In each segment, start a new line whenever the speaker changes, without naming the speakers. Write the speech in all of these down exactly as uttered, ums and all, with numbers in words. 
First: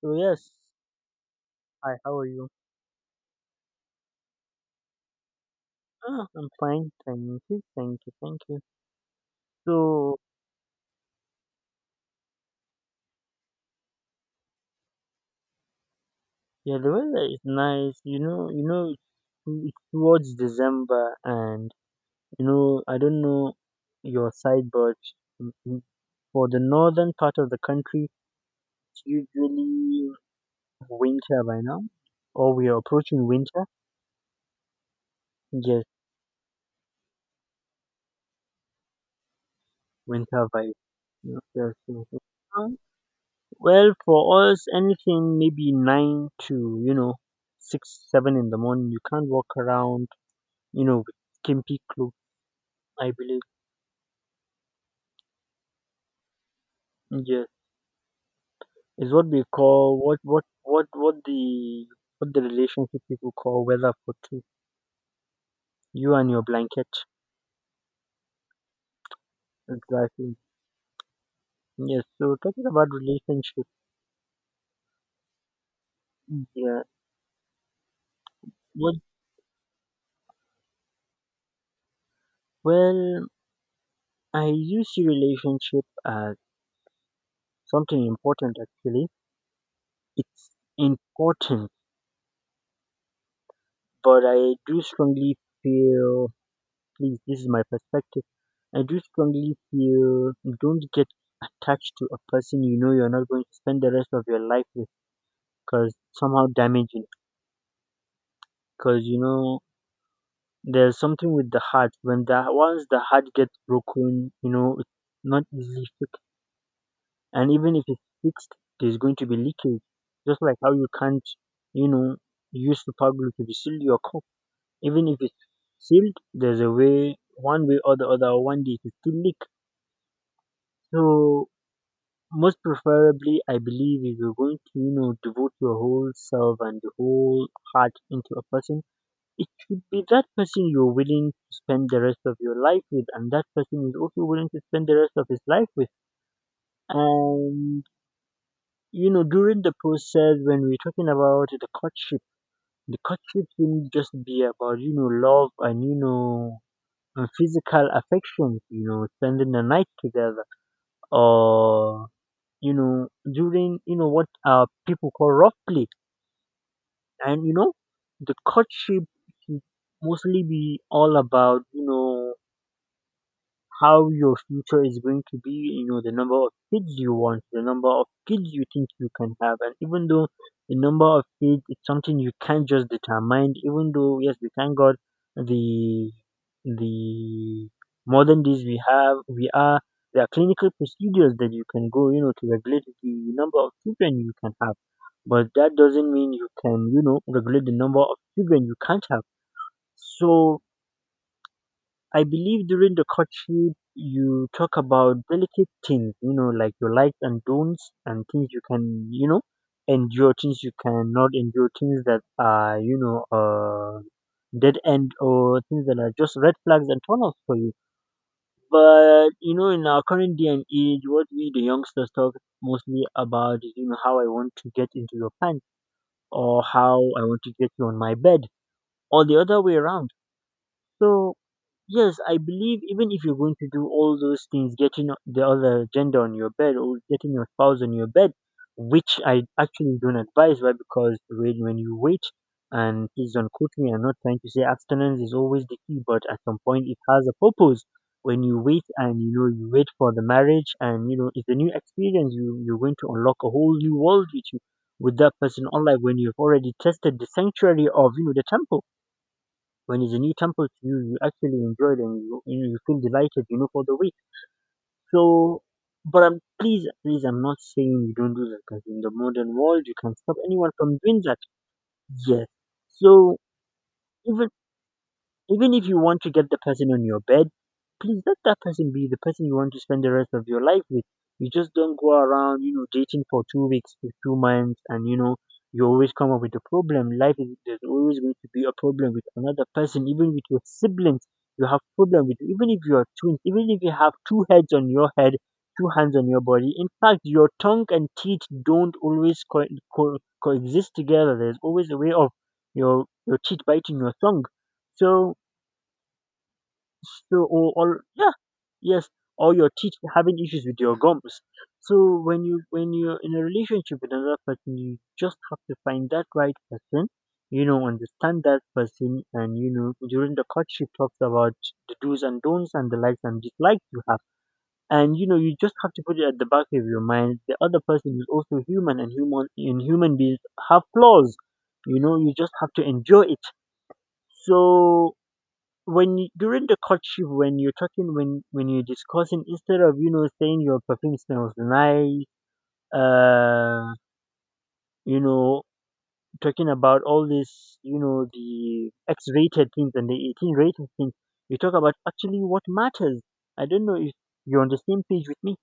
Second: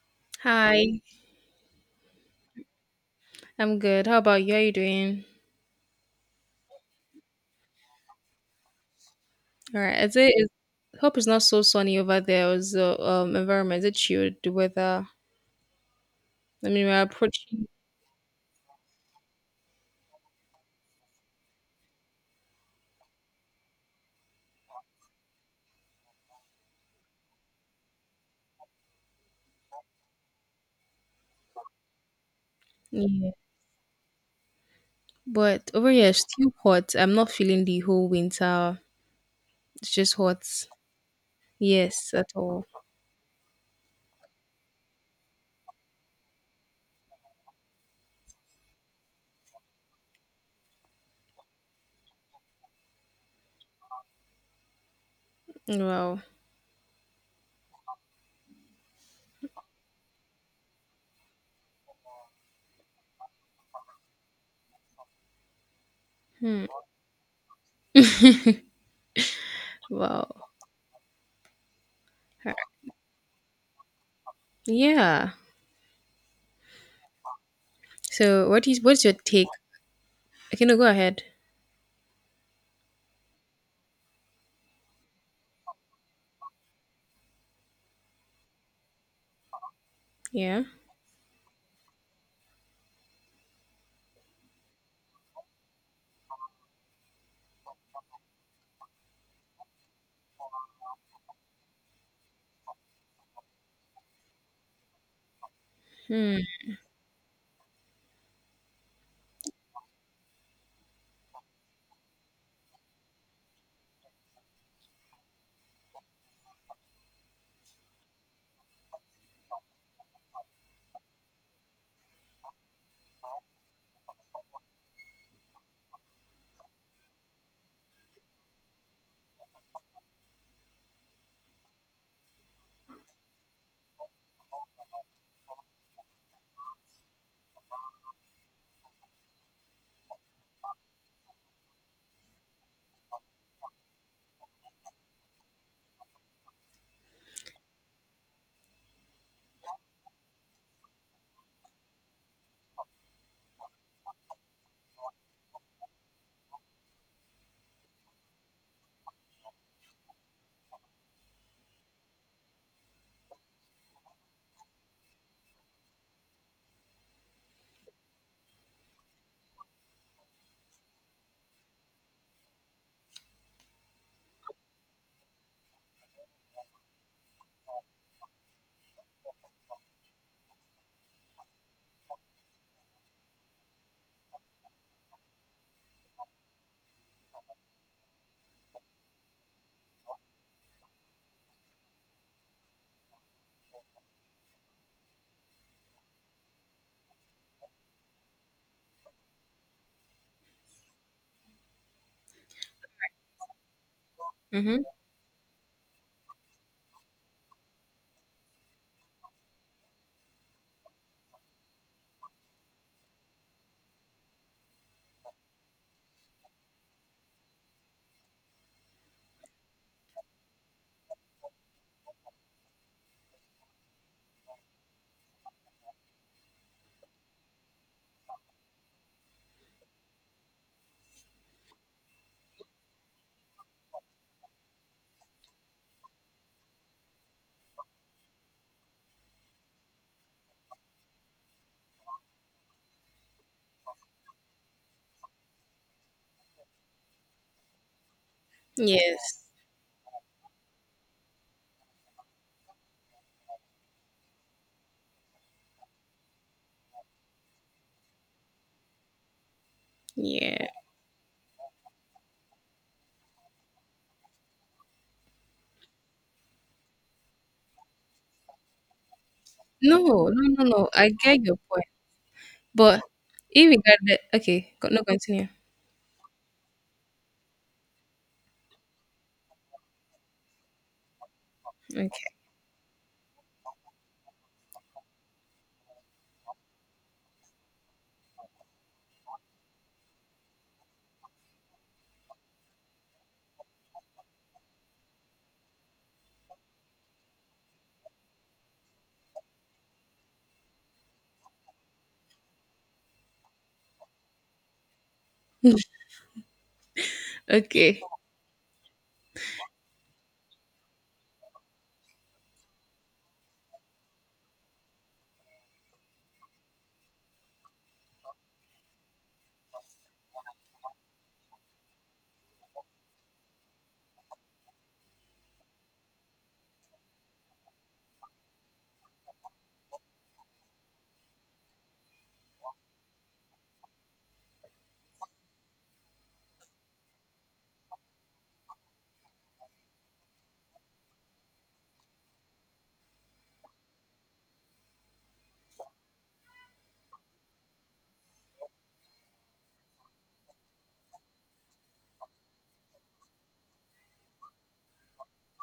So yes,
Hi,
hi, how are you?
I'm good. How about you? How are you doing?
Ah, I'm fine, thank you, thank you, thank you.
All right. Is
So
it is hope it's not so sunny over there. Or the um environment, is it chilled, the weather? I
yeah,
mean
the
we're
weather is
approaching,
nice. You know, you know, it's it's towards December, and you know, I don't know your side, but m- m- for the northern part of the country, it's usually winter by now, or we are approaching
yeah.
winter.
But
Yes,
over here it's still hot. I'm not feeling the whole winter. It's just hot.
winter by Yes, yes, yes.
Yes, at all.
Um, Well, for us, anything maybe nine to you know six, seven in the morning, you can't walk around, you know, with skimpy clothes. I believe,
Wow.
yeah, is what we call what what what what the what the relationship people call weather for two. You and your
Hmm.
blanket, exactly.
Wow.
Yes. So talking about relationship,
Yeah.
yeah.
So what is
What?
what's your take? Okay, no, go ahead.
Well, I use relationship as something important. Actually, it's
Yeah.
important. But I do strongly feel, at least this is my perspective, I do strongly feel don't get attached to a person you know you're not going to spend the rest of your life with because
Hmm.
somehow damaging. Because, you know, there's something with the heart. When the once the heart gets broken, you know, it's not easily fixed. And even if it's fixed, there's going to be leakage. Just like how you can't, you know, use super glue to seal your cup even if it's sealed, there's a way, one way or the other, one day to still leak. So most preferably, I believe if you're going to, you know, devote your whole self and the whole heart into a person, it should be that person you're willing to spend the rest of your life with, and that person is also willing to spend the rest of his life with. And you know, during the process when we're talking about the courtship, the courtship shouldn't just be about you know love and you know uh, physical affections, you know, spending the night together, or you know, during you know what uh people call rough play, and you know, the courtship should mostly be all about you know how your future is going to be, you know, the number of kids you want, the number of kids you think you can have. And even though the number of kids is something you can't just determine, even though yes, we thank God the the modern days we have we are there are clinical procedures that you can go, you know, to regulate the number of children you can have. But that doesn't mean you can, you know, regulate the number of children you can't have. So I believe during the courtship you talk
Mm-hmm.
about delicate things, you know, like your likes and don'ts and things you can, you know, endure, things you cannot endure, things that are, you know, uh, dead end or things that are just red flags and turn offs for you. But you know, in our current day and age, what we the youngsters talk mostly about is, you know, how I want to get into your pants or how I want to get you on my bed or the other way around. So yes, I believe even if you're going to do all those things, getting o- the other gender on your bed or getting your spouse on your bed, which I actually don't advise, why? Because when, when you wait, and please don't quote me, I'm not trying to say abstinence is always the key, but at some point it has a purpose. When you wait and you
Yes.
know you wait for the marriage and you know it's a new experience, you you're going to unlock a whole new world with you with that person, unlike when you've already tested the sanctuary of you know the temple when it's a new
Yeah.
temple to you, you actually enjoy it and you, you you feel delighted, you know, for the week. So, but I'm, please, please, I'm not saying you don't do that because in the modern world, you
No,
can
no,
stop
no,
anyone
no.
from
I
doing that.
get your point.
Yes.
But
So,
irregardless,
even
okay, co- no, continue.
even if you want to get the person on your bed, please let that person be the person you want to spend the rest of your life with. You just don't go
Okay,
around, you know, dating for two weeks to two months and, you know, you always come up with a problem. Life is there's always going to be a problem with another person, even with your siblings. You have problem with even if you are twins, even if you have two heads on your head, two hands on your body. In fact, your tongue and teeth don't always co- co- coexist together. There's always a way of your your teeth biting your tongue. So so, or,
okay.
or yeah, yes, or your teeth having issues with your gums. So when you when you're in a relationship with another person, you just have to find that right person, you know, understand that person, and you know, during the courtship talks about the do's and don'ts and the likes and dislikes you have, and you know, you just have to put it at the back of your mind. The other person is also human, and human and human beings have flaws. You know, you just have to enjoy it. So when you, during the courtship when you're talking when when you're discussing instead of you know saying your perfume smells nice uh you know talking about all this you know the x-rated things and the eighteen rated things you talk about actually what matters. I don't know if you're on the same page with me.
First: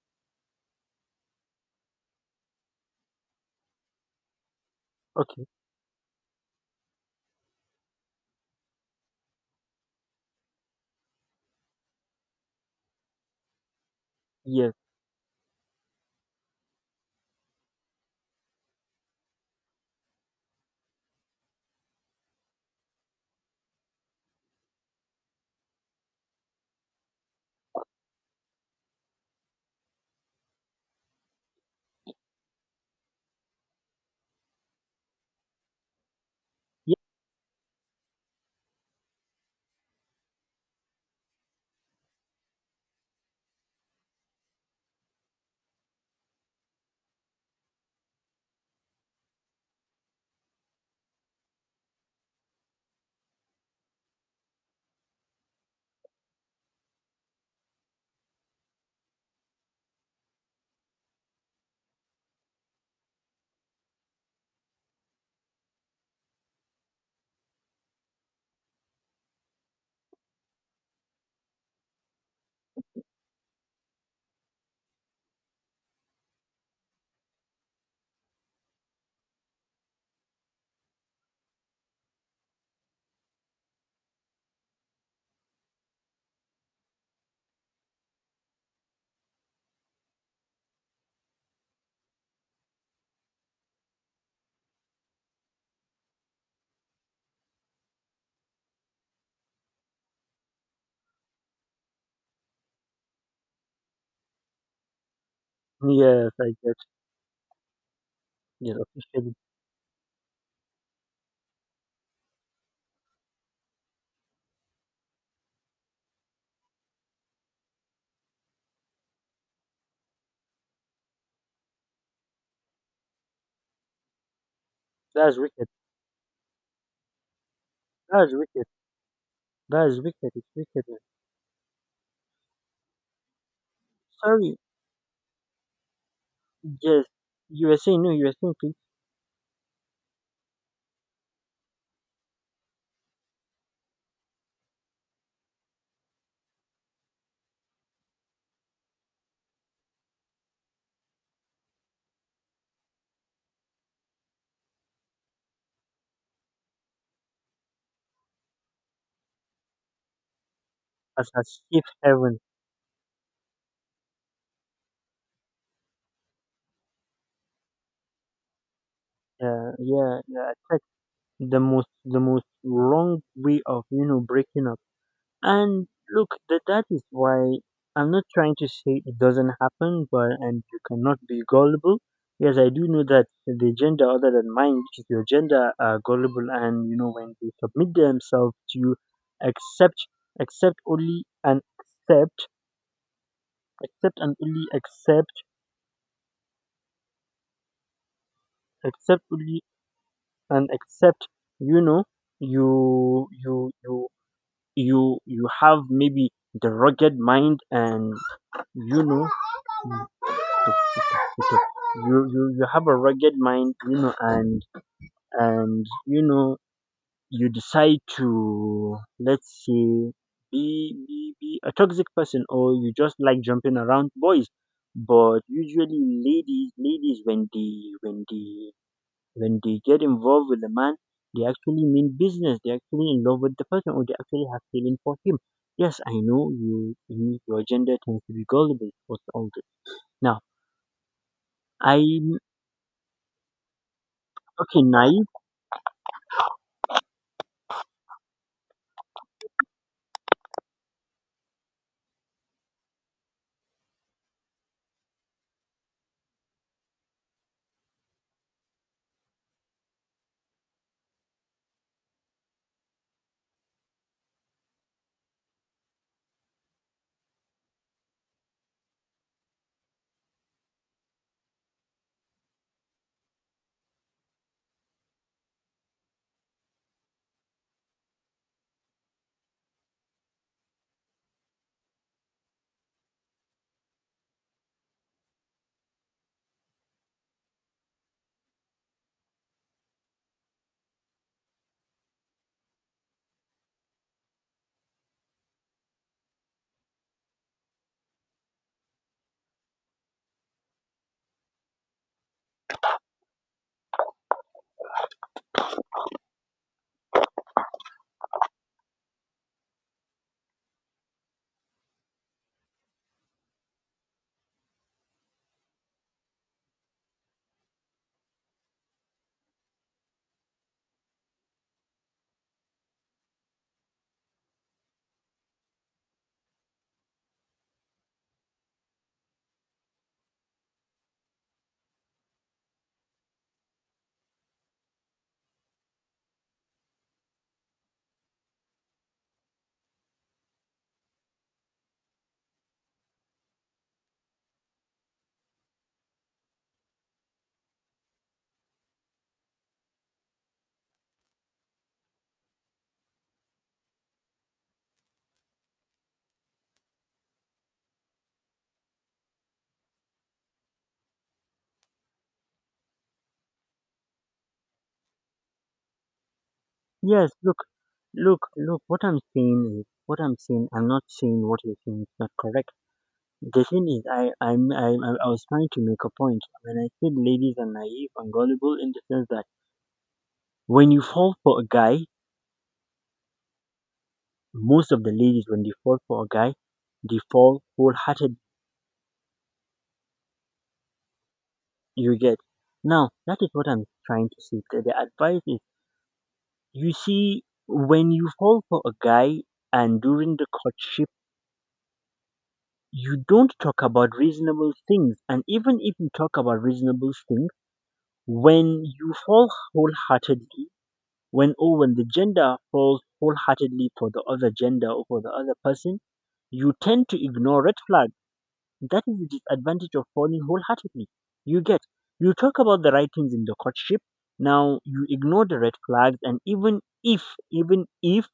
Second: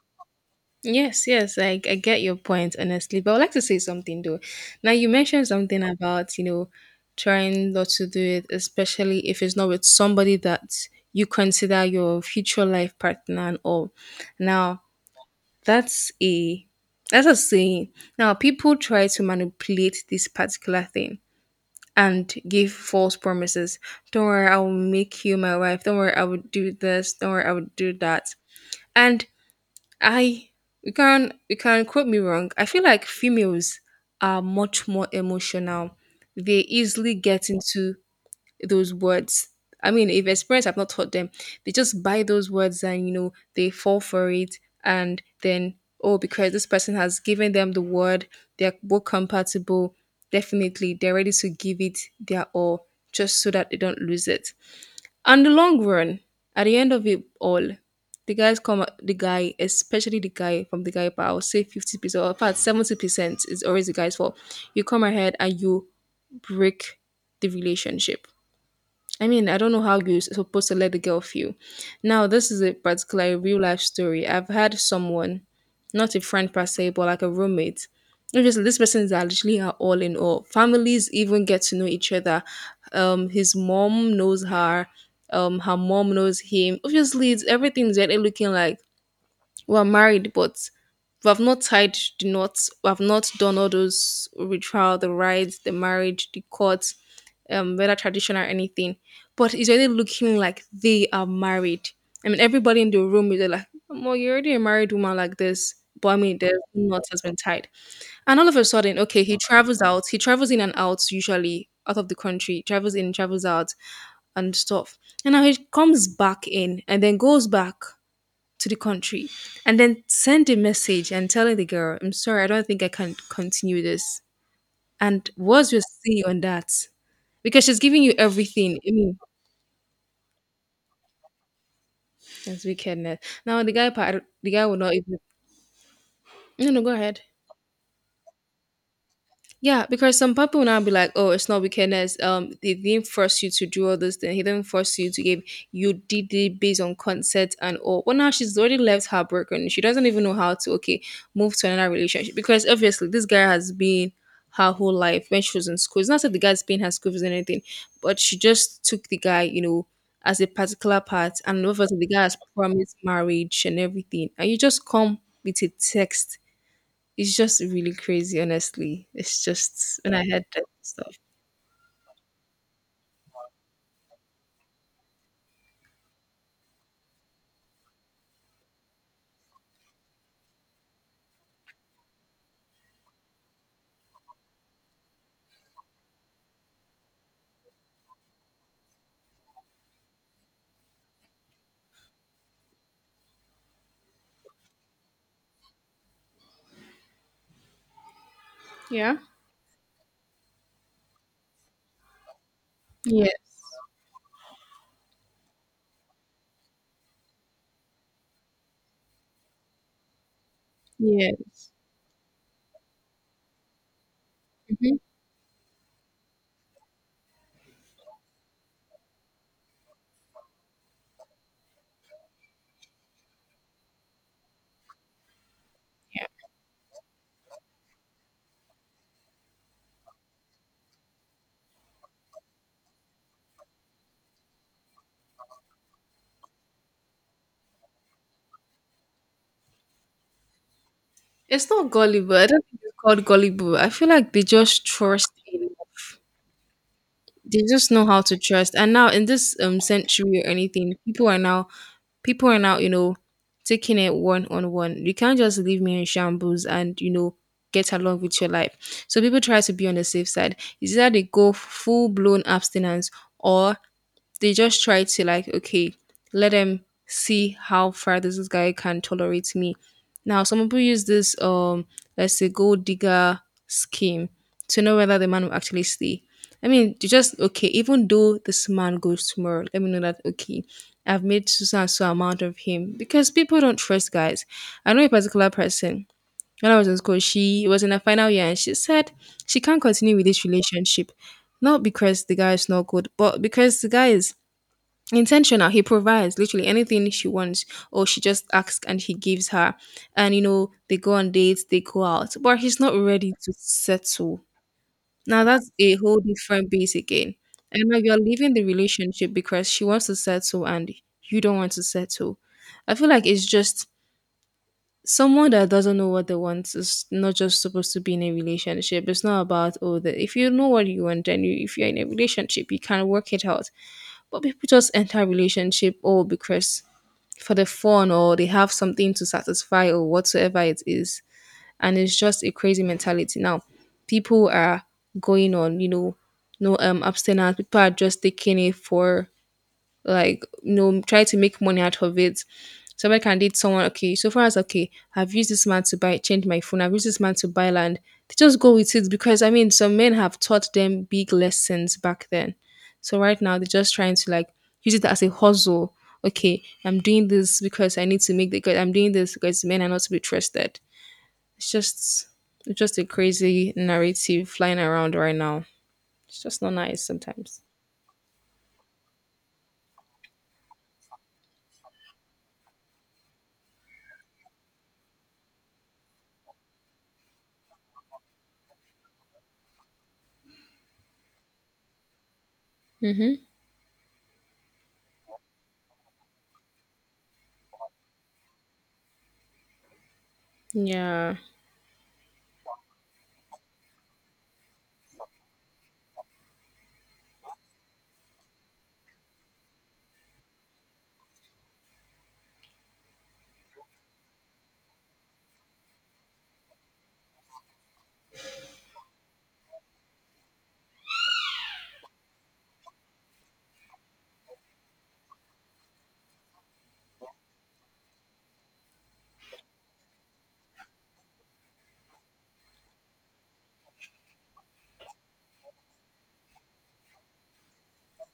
Yes, yes, I, I get your point, honestly. But I would like to say something though. Now, you
Okay.
mentioned something about, you know, trying not to do it, especially if it's not with somebody that you consider your future life partner and all.
Yes,
Now, that's a that's a saying. Now, people try to manipulate this particular thing and give false promises. Don't worry, I will make you my wife. Don't worry, I would do this. Don't worry, I would do that. And I, you can you can quote me wrong. I feel like females are much more emotional. They
yes,
easily get into those words. I mean, if as parents have not taught them, they just buy those words and you know they fall for it, and then oh, because this person has given them the word, they're both compatible. Definitely, they're ready to give it their all just so that they don't lose it. And the long run, at the end of it all, the guys come. The guy, especially the guy from the guy bar, I'll say fifty percent, or in fact seventy percent, is always the guy's fault. You come ahead and you break the relationship. I mean, I don't know how you're supposed to let the girl feel. Now, this is a particular real life story. I've had someone, not a friend per se, but like a roommate. Obviously, these persons are literally are all in all. Families even get to know each other. Um, his mom knows her. Um, her mom knows him. Obviously, it's everything's really looking like we're married, but we have not tied the knots. We have not done all those ritual, the rites, the marriage, the courts, um, whether traditional or anything. But it's already looking like they are married. I mean, everybody in the room is like, "Well, you're already a married woman like this." But I
yes,
mean,
I
there's
get.
no knot has been tied, and all of a
Yes,
sudden, okay,
officially.
he travels out. He travels in and out usually out of the country. Travels in, travels out, and stuff. And now he comes back in, and then goes back to the country and then send a message and telling the girl, I'm sorry, I don't think I can continue this. And
That's wicked.
what's your say on that? Because she's giving you
That's wicked,
everything. I mean,
that's wicked, it's wicked.
that's wickedness. Now the guy part, the
Sorry.
guy will not even. No, no, go
Yes,
ahead.
you were saying. No, you were saying, please.
Yeah, because some people will now be like, "Oh, it's not wickedness. Um, they didn't force you to do all those things. He didn't force you to give. You did it based on consent and all." Well, now she's already left her broken. She doesn't even know how to okay move to another relationship because obviously this guy has been her whole life when she was in school. It's not that the guy's paying her school fees or anything, but she just took the guy, you know, as a particular
As
part,
a
and
safe
obviously the guy has
haven.
promised marriage and everything, and you just come with a text, it's just really crazy, honestly. It's
Yeah,
just when
yeah,
I heard
yeah.
that
That's
stuff.
the most the most wrong way of you know breaking up. And look, that that is why I'm not trying to say it doesn't happen, but and you cannot be gullible. Yes, I do know that the gender other than mine, which is your gender, are gullible, and you know when they submit themselves to you, accept, accept only and accept, accept and only accept,
Yeah.
accept only and accept. You know, you
Yes.
you you you you have maybe the rugged mind and you know
Yes.
you, you you have a rugged mind you know and
Mhm.
and you know you decide to let's say be, be be a toxic person or you just like jumping around boys but usually ladies ladies when they when they when they get involved with the man, they actually mean business. They're actually in love with the person or they actually have feeling for him. Yes, I know you, you your gender tends to be gullible for all this. Now,
It's not gullible.
I'm
I don't think it's called gullible. I feel like they
okay,
just
naive.
trust in they just know how to trust. And now in this um century or anything, people are now people are now, you know, taking it one on one. You can't just leave me in shambles and, you know, get along with your life. So people try to be on the safe side. It's either they go full blown abstinence or they just try to like, okay, let them see how far this guy can tolerate me. Now some people use this um let's say gold digger scheme to know whether the man will actually stay. I mean, you just, okay, even though this man goes tomorrow, let me know that okay, I've made so and so amount of him, because people don't trust guys. I know a particular person, when I was in school she was in her final year, and she said she can't continue with this relationship, not because the guy is not good, but because the guy is intentional. He provides literally anything she wants, or she just asks and he gives her, and you know they go on dates, they go out, but he's not ready to settle. Now that's a whole different base again. And now you're leaving the relationship because she wants to settle and you don't want to settle. I feel like it's just, someone that doesn't know what they want is not just supposed to be in a relationship. It's not about, oh, that if you know what you want then you, if you're in a relationship you can work it out, but people just enter a relationship all because for the fun, or they have something to satisfy or whatsoever it is. And it's just a crazy mentality. Now, people are going on, you know, no um abstinence. People are just taking it for like, you know, try to make money out of it. Somebody can date someone, okay, so far as okay, I've used this man to buy change my phone, I've used this man to buy land. They just go with it because I mean some men have taught them big lessons back then. So right now they're just trying to like use it as a hustle. Okay, I'm doing this because I need to make the, because I'm doing this because men are not to be trusted. It's just it's just a crazy narrative flying around right now. It's just not nice
Yes, look,
sometimes.
look, look, what I'm saying is what I'm saying, I'm not saying what you're saying is not correct. The thing is, I, I'm, I, I I was trying to make a point when I said ladies are naive and gullible in the sense that when you fall for a guy,
Mm-hmm.
most of the ladies, when they fall for a guy, they fall wholehearted.
Yeah.
You get now. That is what I'm trying to say. The the advice is: you see, when you fall for a guy and during the courtship, you don't talk about reasonable things. And even if you talk about reasonable things, when you fall wholeheartedly, when or when the gender falls wholeheartedly for the other gender or for the other person, you tend to ignore red flags. That is the disadvantage of falling wholeheartedly. You get, you talk about the right things in the courtship. Now you ignore the red flags, and even if, even if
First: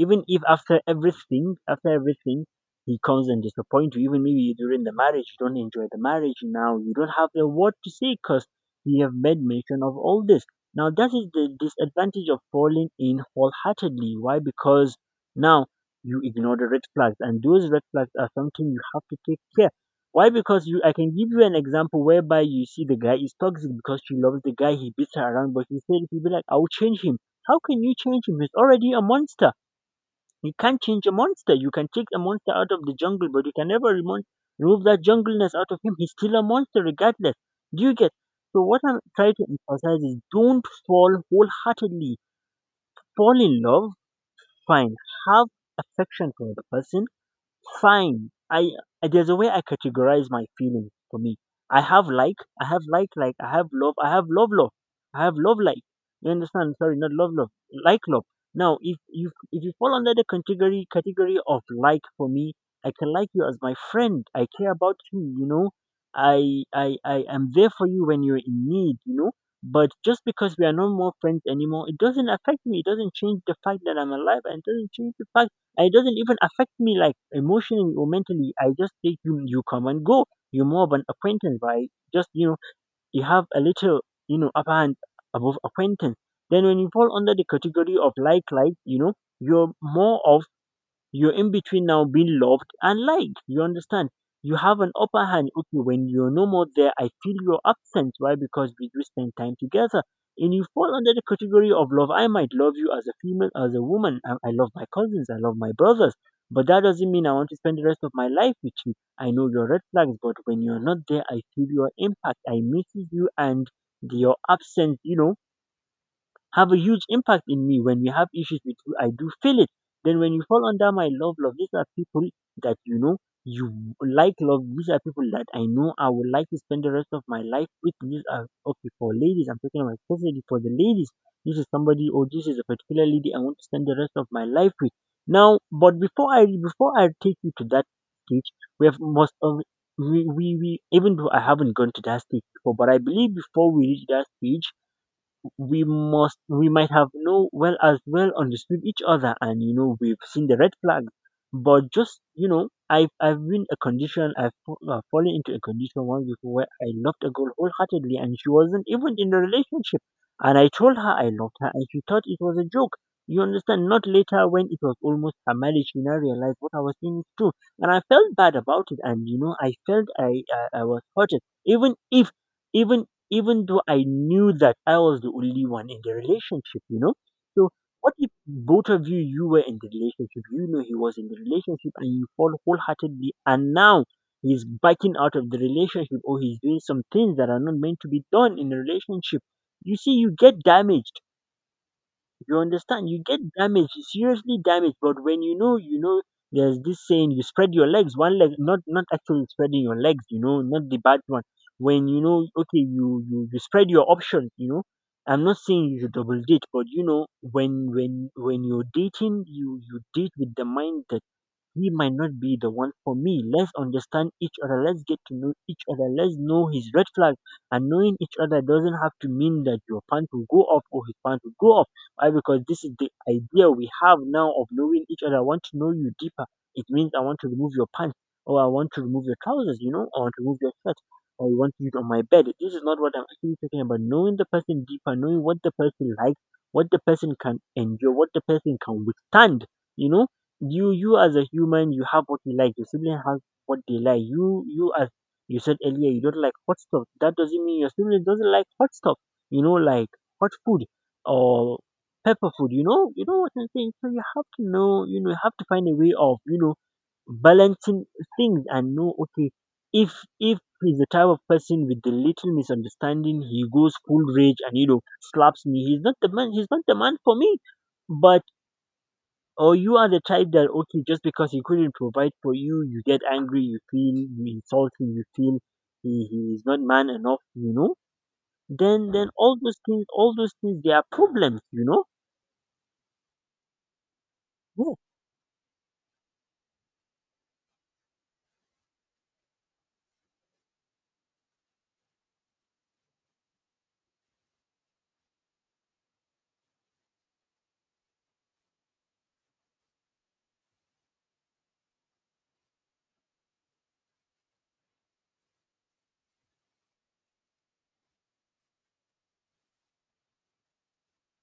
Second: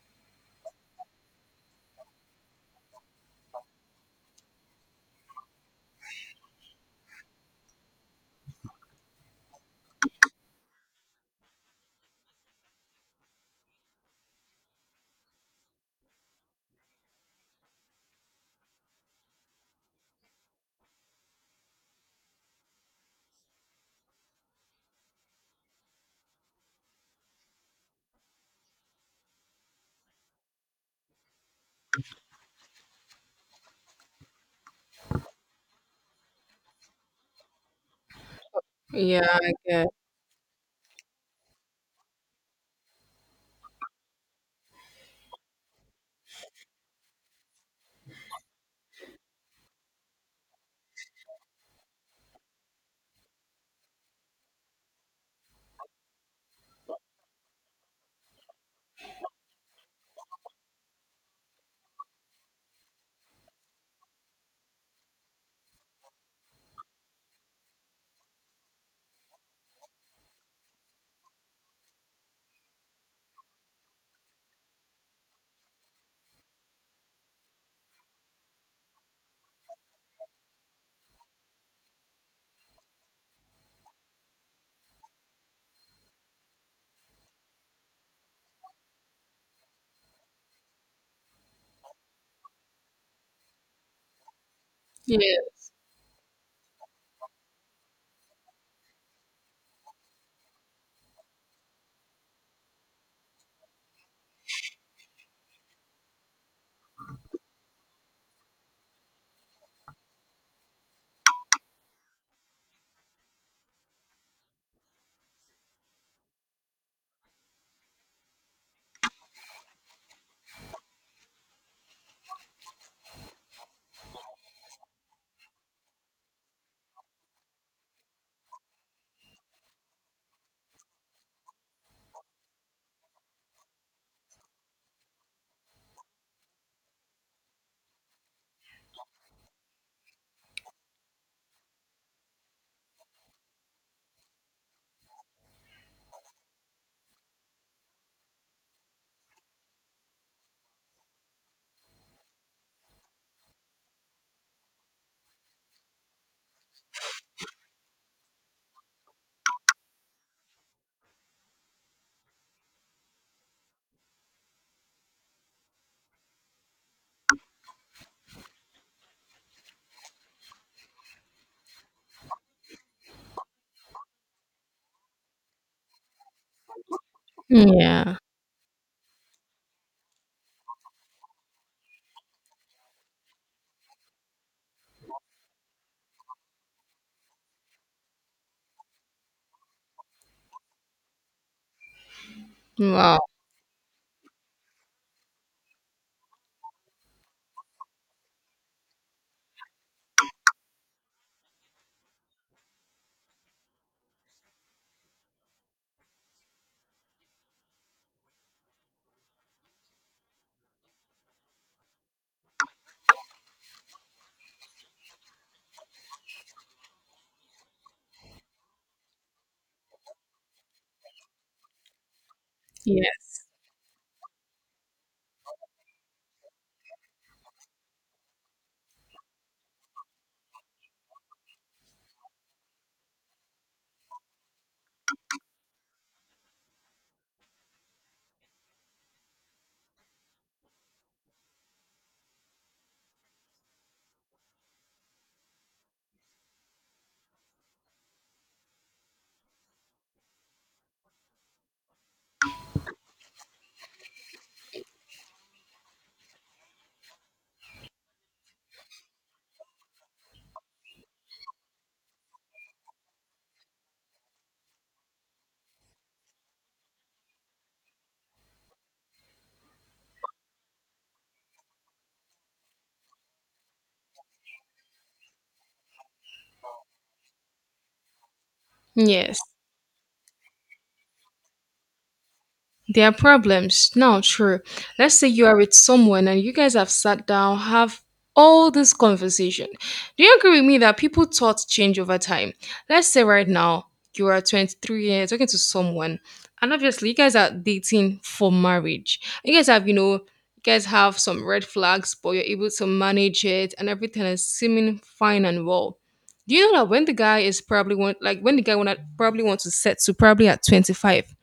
even if after everything, after everything, he comes and disappoints you, even maybe during the marriage, you don't enjoy the marriage now, you don't have the word to say because you have made mention of all this. Now, that is the disadvantage of falling in wholeheartedly. Why? Because now you ignore the red flags, and those red flags are something you have to take care. Why? Because you, I can give you an example whereby you see the guy is toxic because she loves the guy, he beats her around, but instead he'll be like, I'll change him. How can you change him? He's already a monster. You can't change a monster. You can take a monster out of the jungle, but you can never remon- remove that jungleness out of him. He's still a monster regardless. Do you get? So what I'm
Yeah,
trying to
I guess.
emphasize is don't fall wholeheartedly. Fall in love, fine. Have affection for the person, fine. I I- there's a way I categorize my feelings for me. I have like, I have like, like, I have love, I have love, love, I have love, like. You understand? Sorry, not love, love, like, love. Now, if you if you fall under the category category of like for me, I can like you as my friend. I care about you. You know, I I I am there for you when you're in need. You know, but just because we are no more friends anymore, it doesn't affect me. It doesn't change the fact that I'm alive, and it doesn't change the fact it doesn't even affect me like emotionally or mentally. I just say you you come and go. You're more of an acquaintance, right? Just you know you have a little you know upper hand above acquaintance. Then when you fall under the category of like like, you know, you're more of you're in between now being loved and liked. You understand? You have an upper hand.
Yes.
Okay, when you're no more there, I feel your absence. Why? Because we do spend time together. And you fall under the category of love. I might love you as a female, as a woman. I, I love my cousins. I love my brothers. But that doesn't mean I want to spend the rest of my life with you. I know your red flags, but when you're not there, I feel your impact. I miss you and your absence, you know, have a huge impact in me. When we have issues with you, I do feel it. Then when you fall under my love, love, these are people that you know you like love. These are people that I know I would like to spend the rest of my life with. These are okay for ladies. I'm talking about especially for the ladies. This is somebody or this is a particular lady I want to spend the rest of my life with. Now, but before I before I take you to that stage, we have most of we, we, we even though I haven't gone to that stage before, but I believe before we reach that stage we must we might have no well as well understood each other, and you know we've seen the red flags, but just you know i've i've been a condition i've, fa- uh fallen into a condition once before where I loved a girl wholeheartedly, and she wasn't even in the relationship. And I told her I loved her, and she thought it was a joke. You understand, not later when it was almost her marriage she now realized what I was saying is true. And I felt bad about it, and you know I felt i i, I was hurted. Even if even even though I knew that I was the only one in the relationship, you know? So what
Yeah.
if both of you you were in the relationship, you know he was in the relationship and you fall wholeheartedly, and now he's backing out of the relationship or he's doing some things that are not meant to be done in a relationship. You see, you get damaged. You understand?
Wow.
You get damaged, seriously damaged. But when you know, you know, there's this saying: you spread your legs, one leg, not not actually spreading your legs. You know, not the bad one. When you know, okay, you you, you spread your options. You know, I'm not saying you should double date, but you know, when when when you're dating, you you date with the mind that he might not be the one for me. Let's understand each other. Let's get to know each other. Let's know his red flag. And knowing each other doesn't have to mean that your pants will go off or his pants will go off. Why? Because this is the
Yes.
idea we have now of knowing each other. I want to know you deeper. It means I want to remove your pants or I want to remove your trousers, you know, I want to remove your shirt or you want to do it on my bed. This is not what I'm actually talking about. Knowing the person deeper, knowing what the person likes, what the person can endure, what the person can withstand, you know you you as a human you have what you like your sibling has what they like you you as you said earlier you don't like hot stuff, that doesn't mean your sibling doesn't like hot stuff. You know, like hot food or pepper food, you know, you know what I'm saying. So you have to know, you know, you have to find a way of you know balancing things and know okay, if if he's the type of person with the little misunderstanding he goes full rage and you know slaps me, he's not the man he's not the man for me. But or you are the type that okay, just because he couldn't provide for you, you get angry, you feel you insult him, you feel he, he is not man enough, you know? Then then
Yes.
all those things all those things they are problems, you know?
There are problems. Now, sure.
Yeah,
Let's say you are with someone and you guys have sat down, have all this conversation. Do you agree with me that people thoughts change over time? Let's say right now you are twenty-three years talking to someone, and obviously you guys are dating for marriage. You guys have, you know, you guys have some red flags, but you're able to manage it and everything is seeming fine and well. Do you know that when the guy is probably want like when the guy wanna probably wants to settle probably at twenty-five,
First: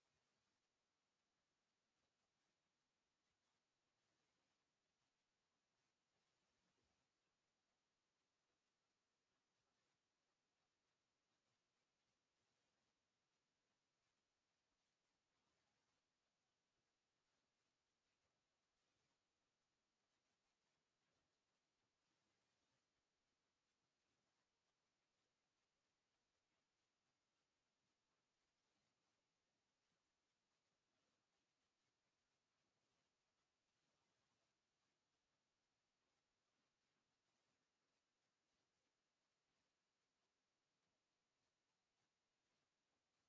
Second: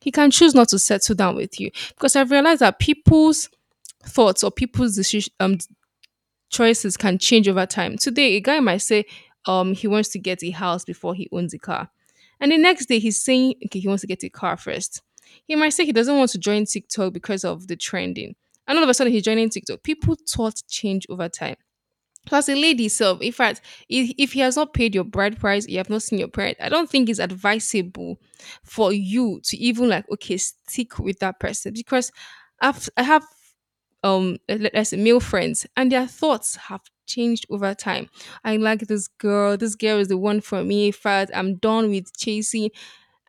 he can choose not to settle down with you, because I've realized that people's thoughts or people's decision, um, choices can change over time. Today, a guy might say um, he wants to get a house before he owns a car. And the next day, he's saying, okay, he wants to get a car first. He might say he doesn't want to join TikTok because of the trending. And all of a sudden, he's joining TikTok. People thoughts change over time. Plus, a lady self. In fact, if, if he has not paid your bride price, you have not seen your bride, I don't think it's advisable for you to even like okay stick with that person. Because I've I have um let- let's say male friends, and their thoughts have changed over time. I like this girl. This girl is the one for me. In fact, I'm done with chasing.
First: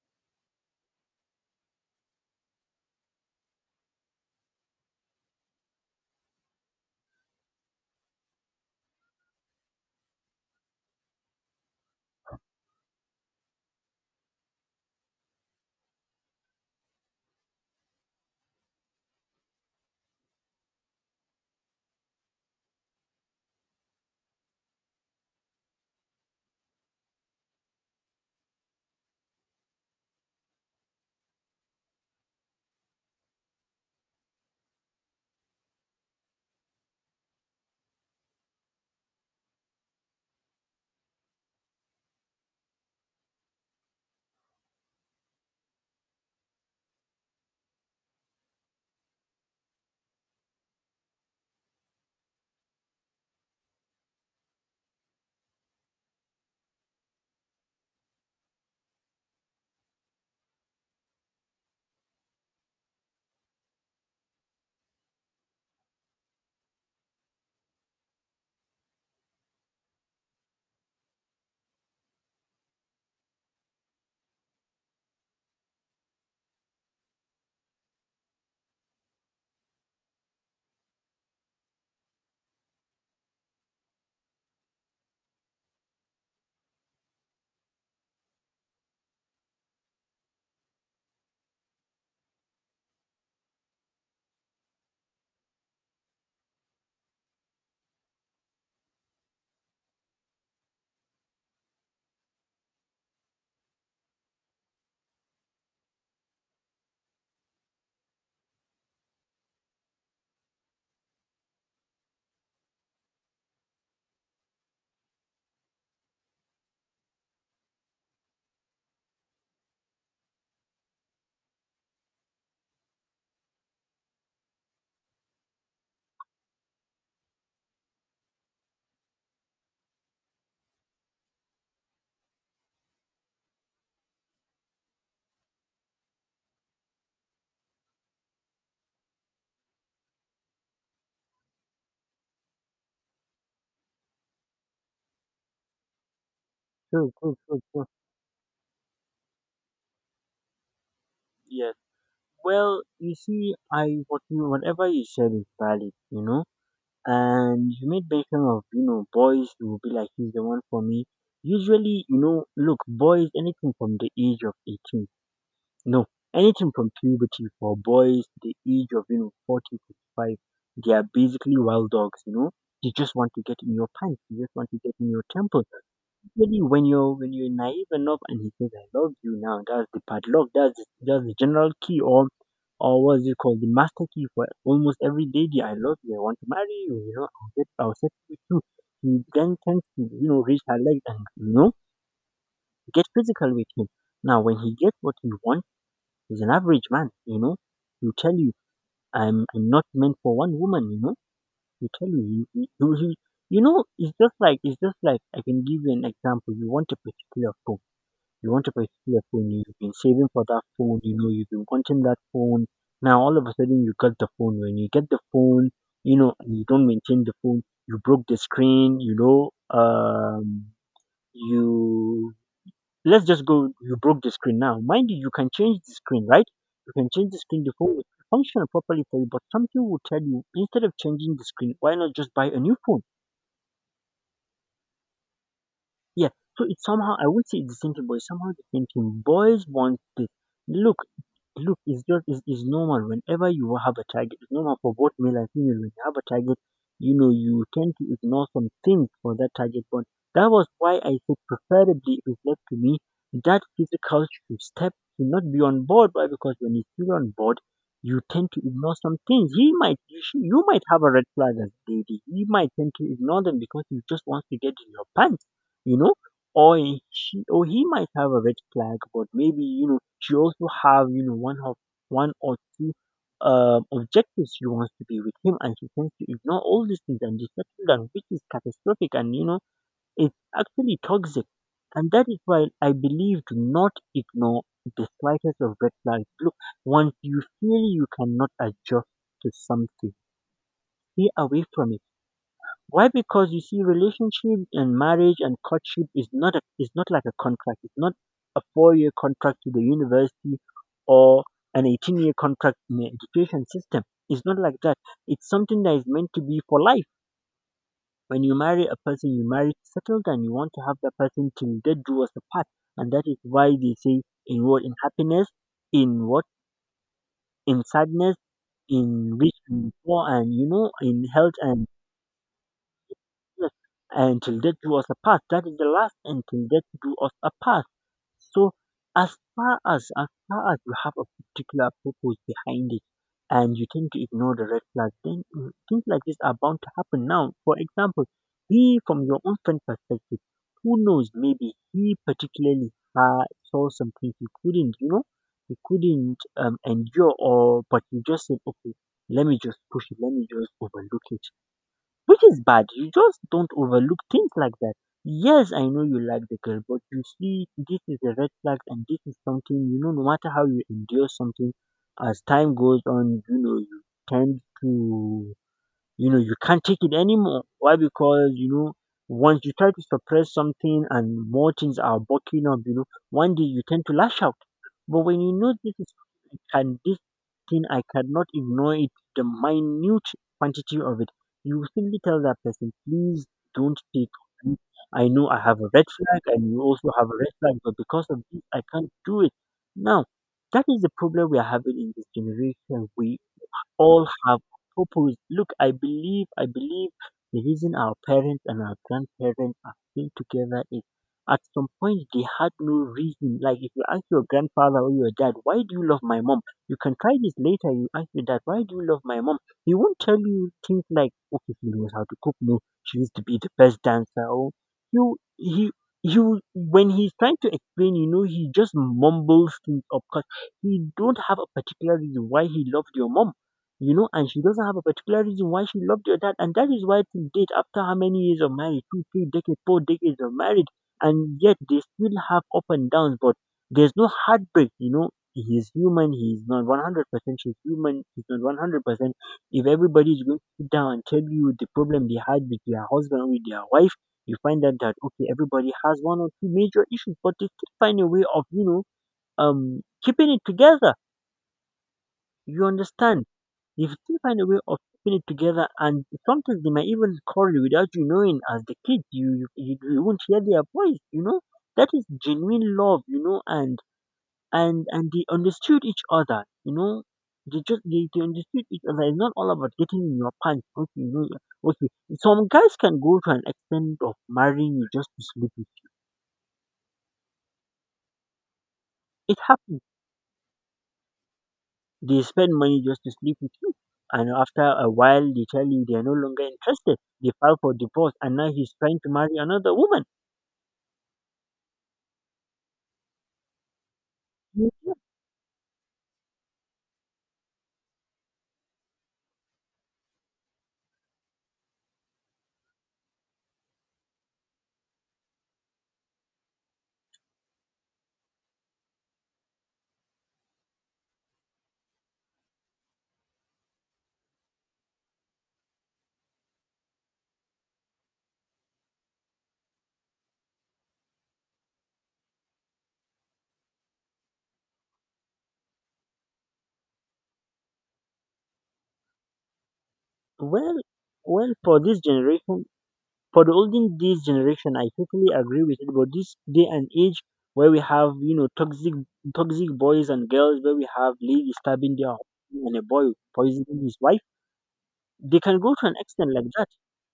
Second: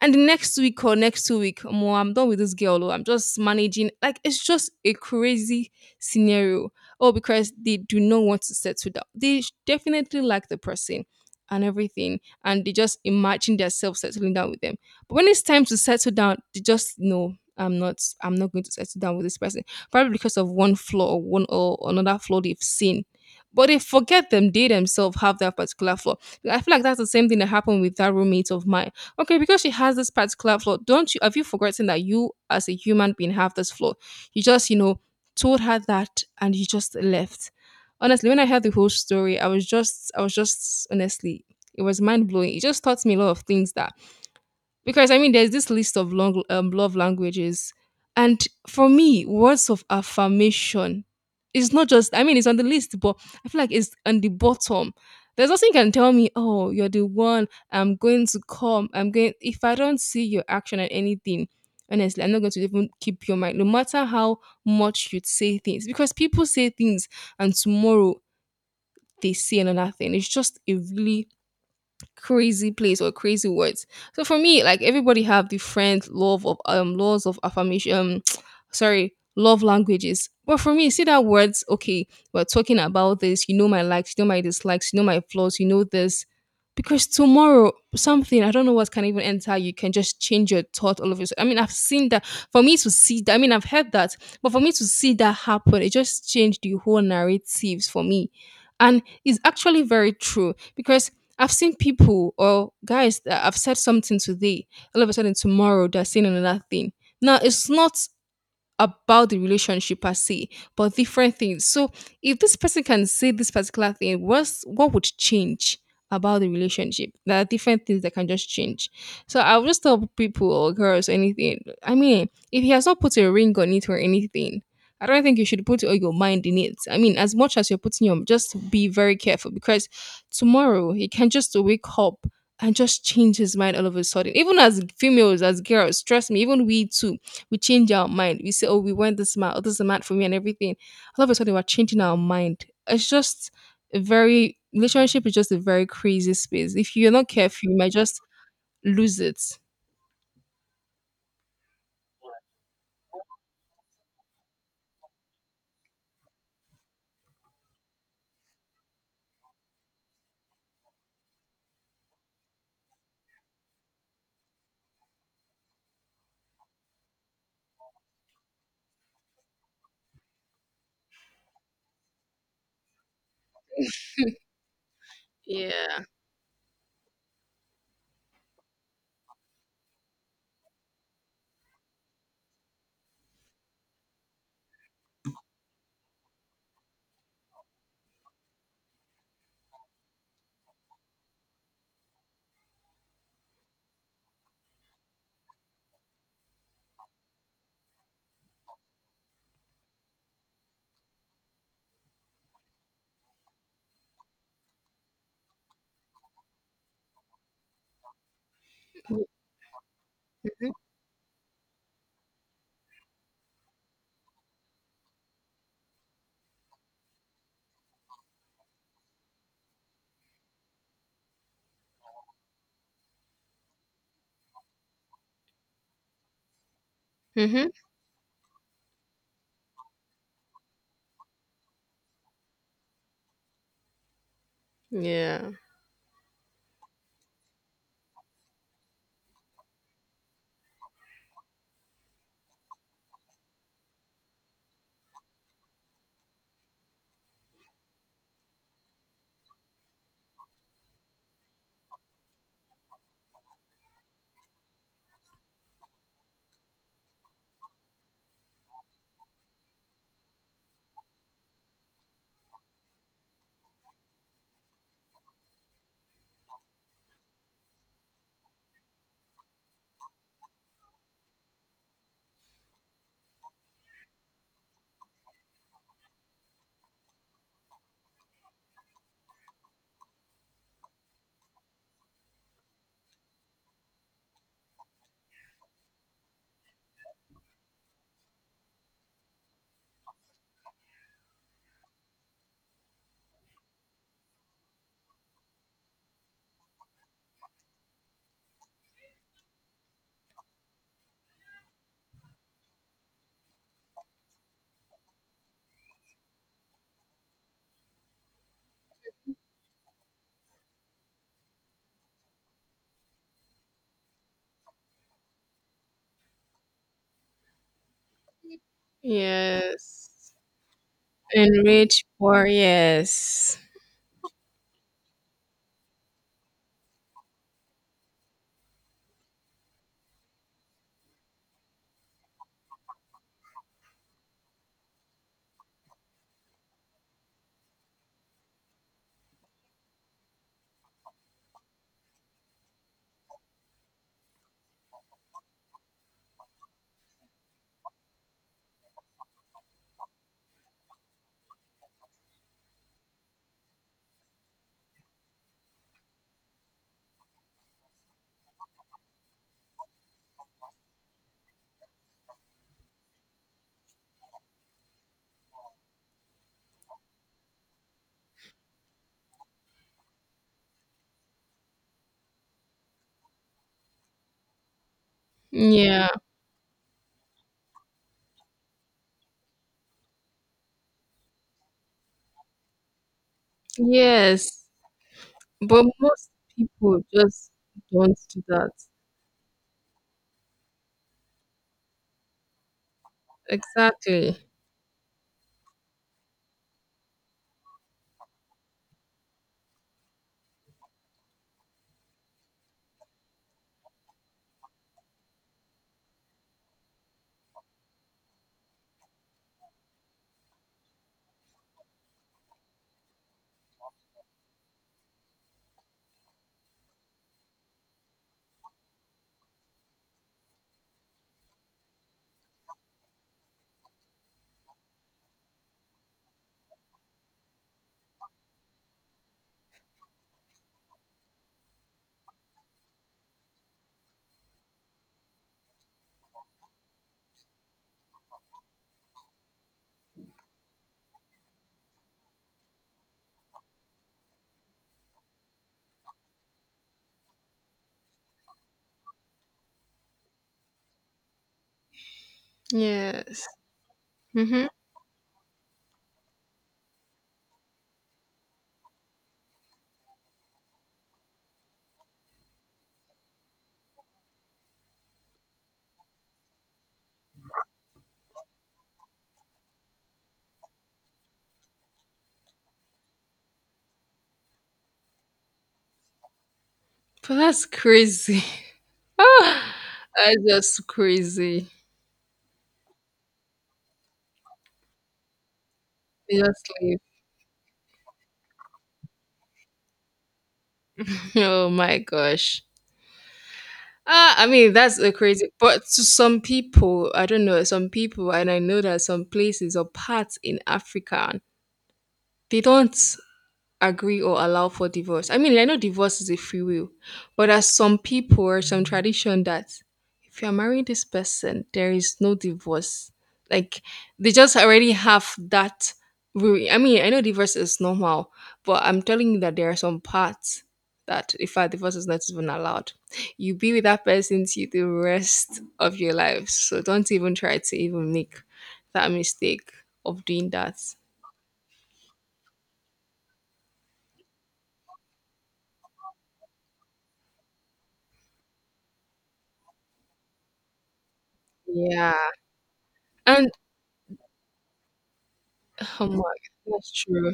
And next week or next two week, more I'm done with this girl. Or I'm just managing. Like it's just a crazy scenario. Oh, because they do not want to settle down. They sh- definitely like the person and everything, and they just imagine themselves settling down with them. But when it's time to settle down, they just know I'm not. I'm not going to settle down with this person. Probably because of one flaw or one or another flaw they've seen. But they forget them, they themselves have that particular flaw. I feel like that's the same thing that happened with that roommate of mine. Okay, because she has this particular flaw, don't you have you forgotten that you as a human being have this flaw? You just, you know, told her that and you just left. Honestly, when I heard the whole story, I was just I was just, honestly, it was mind blowing. It just taught me a lot of things, that because I mean, there's this list of long um, love languages, and for me, words of affirmation is not just. I mean, it's on the list, but I feel like it's on the bottom. There's nothing you can tell me. Oh, you're the one. I'm going to come. I'm going. If I don't see your action and anything, honestly, I'm not going to even keep your mind. No matter how much you say things, because people say things, and tomorrow they say another thing. It's just a really crazy place or crazy words. So for me, like everybody have different love of um laws of affirmation. Um, sorry, love languages. But for me, see that words. Okay, we're talking about this. You know my likes. You know my dislikes. You know my flaws. You know this. Because tomorrow, something I don't know what can even enter you can just change your thought all of a sudden. I mean, I've seen that. For me to see that, I mean, I've heard that, but for me to see that happen, it just changed the whole narratives for me, and it's actually very true because I've seen people or guys that I've said something today, all of a sudden tomorrow they're saying another thing. Now it's not about the relationship per se, but different things. So if this person can say this particular thing, what's what would change about the relationship? There are different things that can just change. So I would just tell people or girls anything. I mean, if he has not put a ring on it or anything, I don't think you should put all your mind in it. I mean, as much as you're putting your just be very careful because tomorrow he can just wake up and just change his mind all of a sudden. Even as females, as girls, trust me, even we too we change our mind. We say, oh, we want this man, oh, this is the man for me, and everything. All of a sudden, we're changing our mind. It's just a very relationship is just a very crazy space. If you're
true,
not
true, true,
careful, you
true.
might just lose it.
Yes. Well, you see, I what you whatever you said is valid, you know. And you made mention of you know boys who will be like he's the one for me. Usually, you know, look, boys anything from the age of eighteen. No, anything from puberty for boys to the age of you know forty, fifty-five, they are basically wild dogs. You know, they just want to get in your pants. They just want to get in your temple. Really, when you're when you're naive enough, and he says, "I love you now," that's the padlock. That's the- that's the general key, or or what is it called, the master key for almost every lady. I love you. I want to marry you. You know, I'll get I'll set you too. He then tends to you know reach her legs and you know get physical with him. Now, when he gets what he wants, he's an average man, you know. He'll tell you, I'm, I'm not meant for one woman, you know. He'll tell you, he, he, he, you know, it's just like, it's just like, I can give you an example. You want a particular phone. You want a particular phone. You've been saving for that phone, you know, you've been wanting that phone. Now, all of a sudden, you got the phone. When you get the phone, you know, and you don't maintain the phone, you broke the screen, you know, um, you Let's just go. You broke the screen now. Mind you, you can change the screen, right? You can change the screen.
Mm-hmm.
The phone will function properly for you, but something will tell you instead of changing the screen, why not just buy a new phone?
Yeah.
Yeah. So it's somehow I would say it's the same thing, but it's somehow the same thing. Boys want this. Look, look, it's just it's, it's normal. Whenever you have a target, it's normal for both male and female. When you have a target, you know you tend to ignore some things for that target. But that was why I said preferably if it's left to me, that physical should step should not be on board. Why? Because when it's still on board, you tend to ignore some things. He might you, should, you might have a red flag as a lady. He might tend to ignore them because you just wants to get in your pants, you know, or he- she or he might have a red flag, but maybe you know she also have you know one of one or two um, objectives she wants to be with him and she tends to ignore all these things and just settle down, which is catastrophic, and you know it's actually toxic. And that is why I believe do not ignore the slightest of red flags. Look, once you feel you cannot adjust to something, stay away from it. Why? Because you see, relationship and marriage and courtship is not a, is not like a contract. It's not a four year contract to the university or an eighteen year contract in the education system. It's not like that. It's something that is meant to be for life. When you marry a person, you marry to settle down. You want to have that person till death do us apart, and that is why they say in what in happiness, in what in sadness, in rich and poor,
Yes.
and you know in health and—
Enrich poor. Yes.
Yes, until death do us apart. That is the last until death do us apart. So as far as as far as you have a particular purpose behind it and you tend to ignore the red flags, then mm, things like this are bound to happen. Now, for example, he from your own friend perspective, who knows, maybe he particularly uh, saw something he couldn't, you know, he couldn't um, endure. Or but he just said, okay, let me just push it, let me just overlook it, which is bad. You just don't overlook things like that. Yes, I know you like the girl, but you see, this is a red flag, and this is something, you know. No matter how you endure something, as time goes on, you know you tend to, you know, you can't take it anymore. Why? Because you know once you try to suppress something and more things are bucking up, you know one day you tend to lash out. But when you know this is
Yeah.
and this thing, I cannot ignore it. The minute quantity of it, you simply tell that person, please don't take
Yes.
it. I know I have
But
a red
most
flag and you
people
also have a
just
red flag, but
don't
because of
do
this
that.
I can't do it. Now that is the problem we are having in this generation. We all
Exactly.
have purpose. Look, I believe, I believe the reason our parents and our grandparents are still together is at some point they had no reason. Like if you ask your grandfather or your dad, why do you love my mom? You can try this later. You ask your dad, why do you love my mom? He won't tell you things like, okay, she knows how to cook. No, she used to be the best dancer. Or you, he, you, when he's trying to explain, you know, he just mumbles things up because he don't have a particular reason why he loved your mom, you know, and she doesn't have a particular reason why she loved your dad. And that is why till date, after how many years of marriage, two, three decades, four decades of marriage, and yet they still have up and downs, but there's no heartbreak, you know. He's human, he's not one hundred percent, she's human, he's not one hundred percent. If everybody is going to sit down and tell you the problem they had with their husband or with their wife, you find out that, okay, everybody has one or two major issues, but they still find a way of, you know, um, keeping it together. You
Yes.
understand? They still find
Mm-hmm.
a way of keeping it together, and sometimes they might even quarrel without you knowing. As the kids, you you, you you won't hear their voice. You know that is genuine love. You know, and and and they understood each other. You know, they just they, they understood each other. It's not all about getting in your pants. Okay, you know, okay. Some guys can go to an extent of marrying you just to sleep with
But that's crazy.
you. It
Ah,
happens.
that's just crazy.
They spend money just to sleep with you, and after a while, they tell you they are no
They
longer
just leave.
interested. They file for divorce, and now he's trying to marry another woman.
Oh my gosh. Ah, I mean that's
Mm.
a crazy. But to some people, I don't know, some people, and I know that some places or parts in Africa, they don't agree or allow for divorce. I mean, like, I know divorce is a free will, but there's some people or some tradition that if you're marrying this person, there is no divorce. Like they just already have that rule. I mean, I know divorce is normal, but I'm telling you that there are some parts that if a divorce is not even allowed, you be with that person to the rest of your life. So don't even try to even make that mistake of doing that.
Well, well, for this generation, for the olden days generation, I totally agree with it. But this day and age, where we have, you know, toxic, toxic boys and girls, where we have ladies stabbing
Yeah.
their husband and a boy
And
poisoning his wife, they can go to
oh
an
my,
extent like that.
that's true.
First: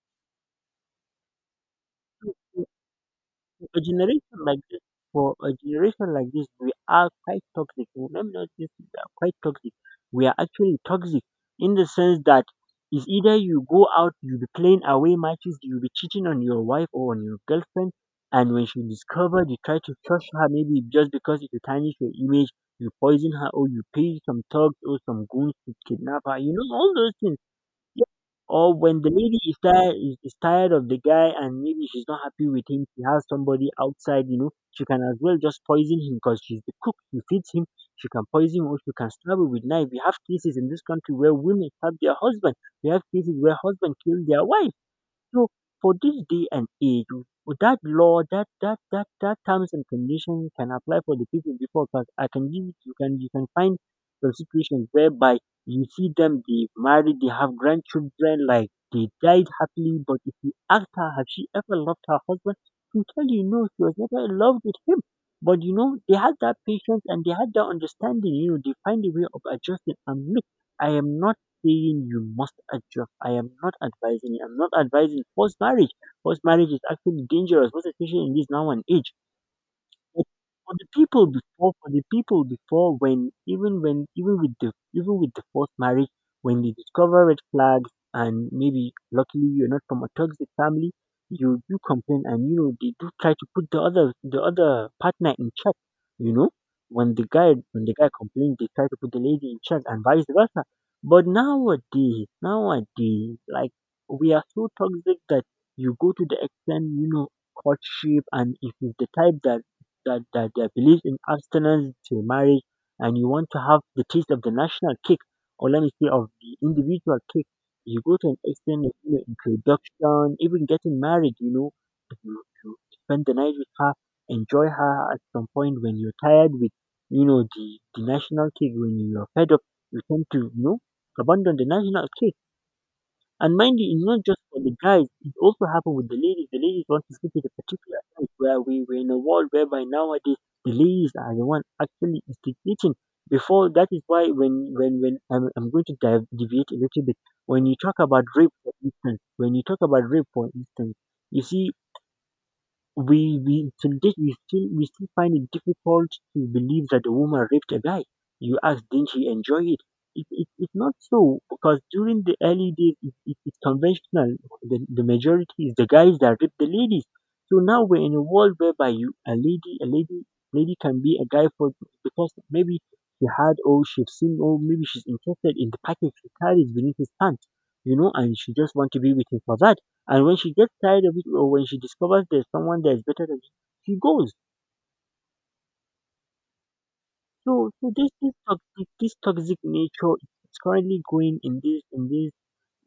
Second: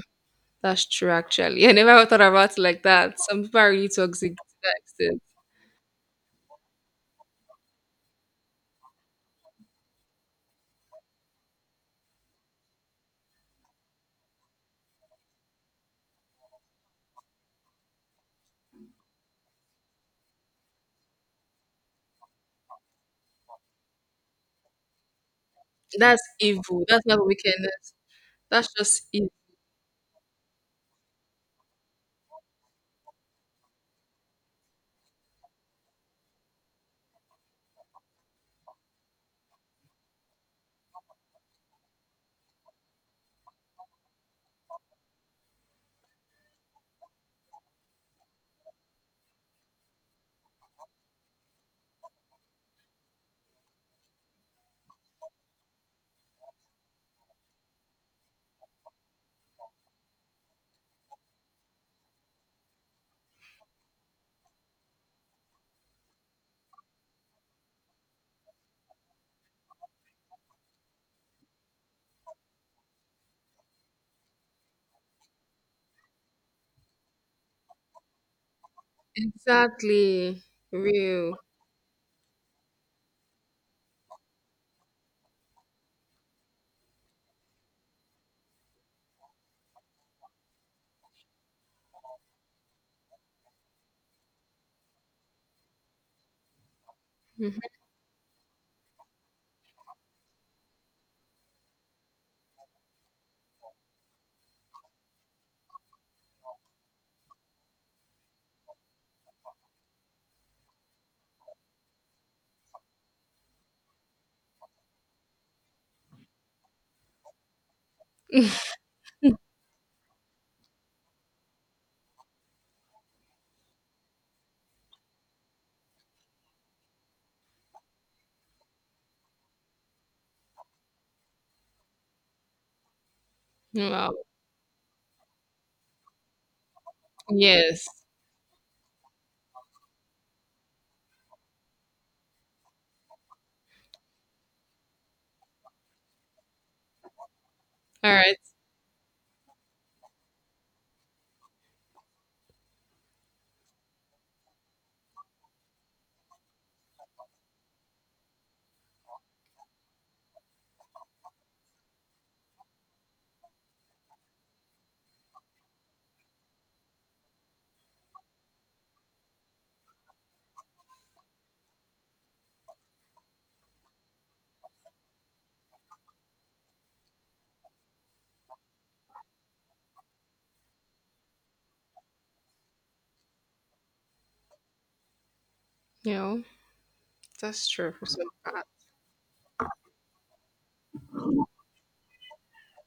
That's true, actually. I never thought about it like that. Some people
For
are
a
really toxic
generation
to
like
that
this
extent.
for a generation like this, we are quite toxic. Let me not say we are quite toxic. We are actually toxic, in the sense that it's either you go out, you be playing away matches, you be cheating on your wife or on your girlfriend, and when she discovered, you try to crush her maybe just because it will tarnish your image, you poison her, or you pay some thugs or some goons to
That's
kidnap her. You know,
evil.
all
That's
those
not
things.
wickedness.
Yeah.
That's
Or when
just
the
evil.
lady is tired, is is tired of the guy and maybe she's not happy with him, she has somebody outside, you know, she can as well just poison him because she's the cook. She feeds him, she can poison him or she can stab him with knife. We have cases in this country where women stab their husband. We have cases where husband kill their wife. So for this day and age, with that law, that that that that terms and conditions can apply for the people before. Because I can give it, you can you can find some situations whereby you see them they married, they have grandchildren, like they died happily. But if you ask her, have she ever loved her husband? She'll tell you no, she was never in love with him. But you know, they had that patience and they had that understanding. You know, they find a way of adjusting. And look, I am not saying you must adjust. I am not advising you. I'm not advising forced marriage. Forced marriage is actually dangerous, most especially in this now and age. But
Exactly.
for the people
Real.
before, for the people before, when even when even with the even with the forced marriage, when they discover red flags, and maybe luckily you're not from a toxic family, you do complain, and you know they do try to put the other the other partner in check. You know, when the guy
Mhm.
when the guy complains, they try to put the lady in check, and vice versa. But nowadays, nowadays, like we are so toxic that you go to the extent, you know, courtship, and if it's the type that that, that uh, believes in abstinence till marriage and you want to have the taste of the national cake, or let me say of the individual cake, you go to an extent of, you know, introduction, even getting married, you know, you, you spend the night with her, enjoy her. At some point when you're tired with, you know, the, the national cake, when you're fed up, you tend to, you know, abandon the national cake. And mind you, it's
Wow.
not just for the guys, it also happened with the ladies. The ladies want to sleep with a
Yes.
particular guy. Where we were in a world whereby nowadays the ladies are the one actually instigating. Before that is why when when when I'm, I'm going to dive, deviate a little bit. When you talk
All
about
right.
rape, for instance, when you talk about rape, for instance, you see we we till date we still we still find it difficult to believe that a woman raped a guy. You ask, didn't she enjoy it? It, it? It's not so. Because during the early days, it, it, it's conventional. The, the majority is the guys that rape the ladies. So now we're in a world whereby you a lady a lady lady can be a guy for, because maybe she had or she's seen or maybe she's interested in the package he carries beneath his pants, you know, and she just want to be with him for that. And when she gets tired of it or when she discovers there's someone that is better than she she goes.
You know, that's
So so
true for
this
some
this
part.
toxic this toxic nature is currently going in this in this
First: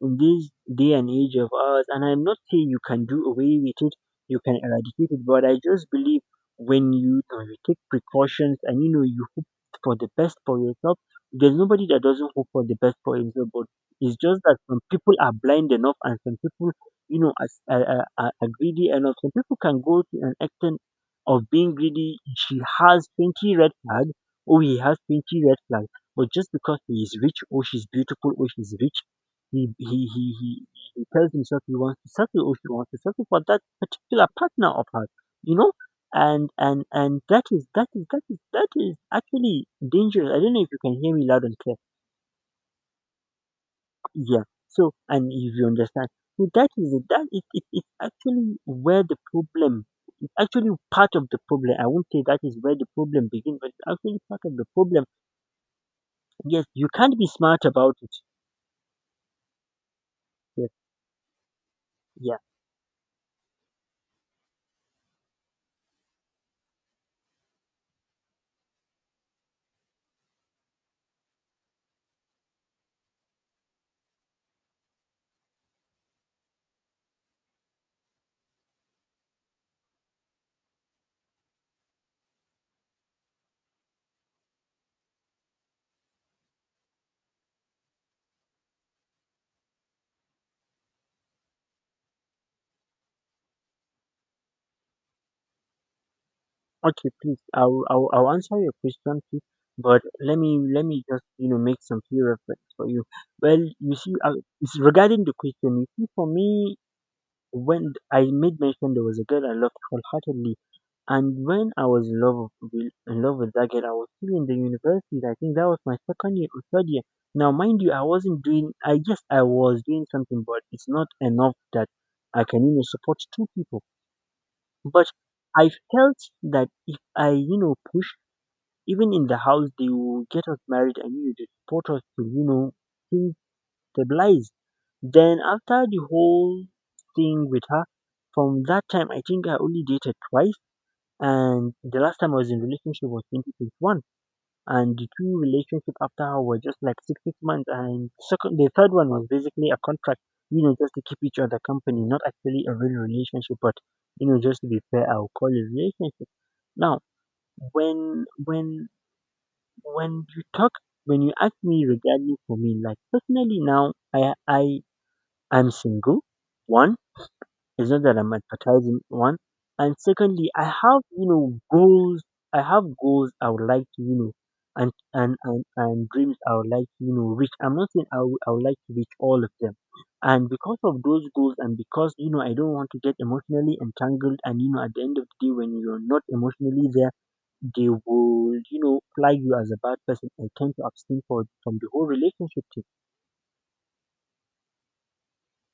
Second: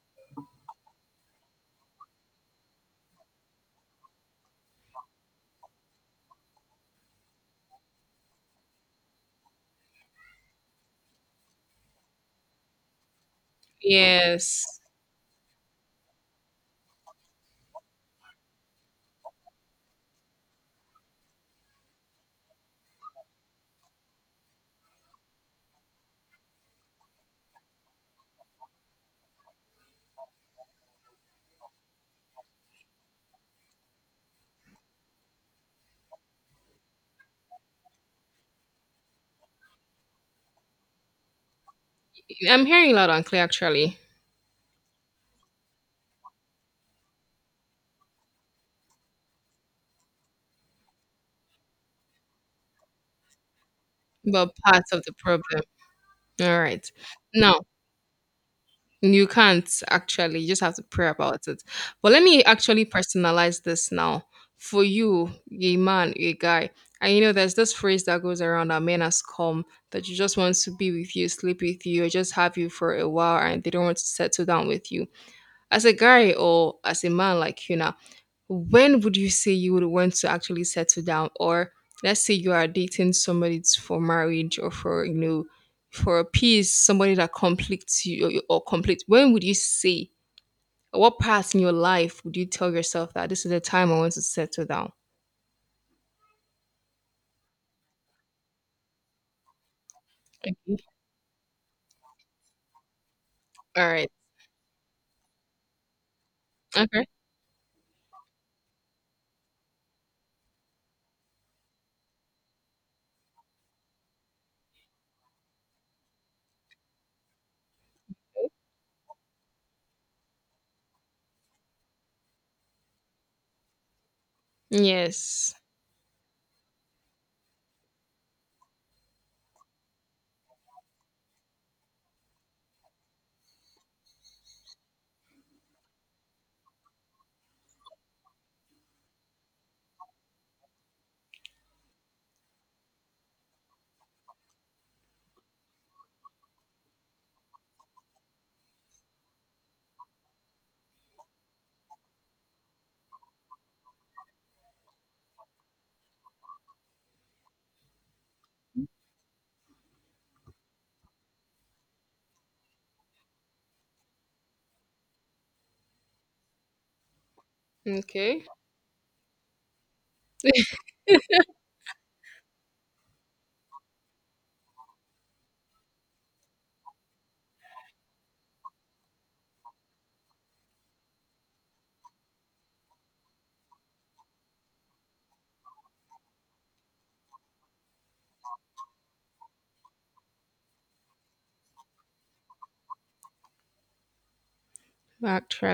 in this day and age of ours, and I'm not saying you can do away with it, you can eradicate it, but I just believe when you, you know, you take precautions and you know you hope for the best for yourself, there's nobody that doesn't hope for the best for himself. But it's just that
Yes.
some people are blind enough, and some people, you know, as- are, are, are are greedy enough. Some people can go to an extent of being greedy. She has twenty red flags, or he has twenty red flags. But just because he is rich, or she's beautiful, or she's rich, he he he he he tells himself he wants to settle or she wants to settle for that particular partner of hers, you know? And and and that is that is that is that is actually dangerous. I don't know if you can hear me loud and clear.
I'm hearing loud and clear, actually,
Yeah. So and if you understand. So that is it. That it, it, it's actually where the problem, it's actually part of the problem. I won't say that is where the problem begins, but it's actually part
but
of the
part of
problem.
the problem. All
Yes, you
right.
can't be
Now,
smart about it.
you can't actually. You just
Yes,
have to pray about it. But let
yeah.
me actually personalize this now for you, a man, a guy. And you know, there's this phrase that goes around that men has come that you just want to be with you, sleep with you, or just have you for a while, and they don't want to settle down with you. As a guy or as a man like you now, when would you say you would want to actually settle down? Or let's say you are dating somebody it's for marriage or for, you know, for a peace, somebody that completes you or, or complete. When would you say, what part in your life would you tell yourself that this is the time I want to settle down?
Okay, please. I'll, I'll I'll answer your question, please. But let me
Okay.
let me just, you know, make some few reference for you. Well,
All
you
right.
see, uh, it's regarding the question. You see, for me,
Okay.
when I made mention there was a girl I loved wholeheartedly, and when I was in love with in love with that girl, I was still in the university. I think that was my second year or third year. Now, mind you, I wasn't doing. I guess I was doing something, but it's not enough that I can, you know, support two people. But
Yes.
I felt that if I, you know, push even in the house, they will get us married and you they support us to, you know, things stabilize. Then after the whole thing with her, from that time I think I only dated twice, and the last time I was in relationship was twenty twenty one, and the two relationship after her were just like six six months, and second the third one was basically a contract, you know, just to keep each other company, not actually a real relationship, but you know, just to be fair, I'll call it relationship. Now, when when when you talk when you ask me regarding for me like personally now, i i I'm single. One, it's not that I'm
Okay.
advertising. One, and secondly, I have, you know, goals. I have goals I would like to, you know, and and and, and dreams I would like to, you know, reach. I'm not saying I would I would like to reach all of them, and because of those goals, and because, you know, I don't want to get emotionally entangled, and you know, at the end of the day when you're not emotionally there, they would, you know, flag you as a bad person, and tend to abstain for, from the whole relationship thing.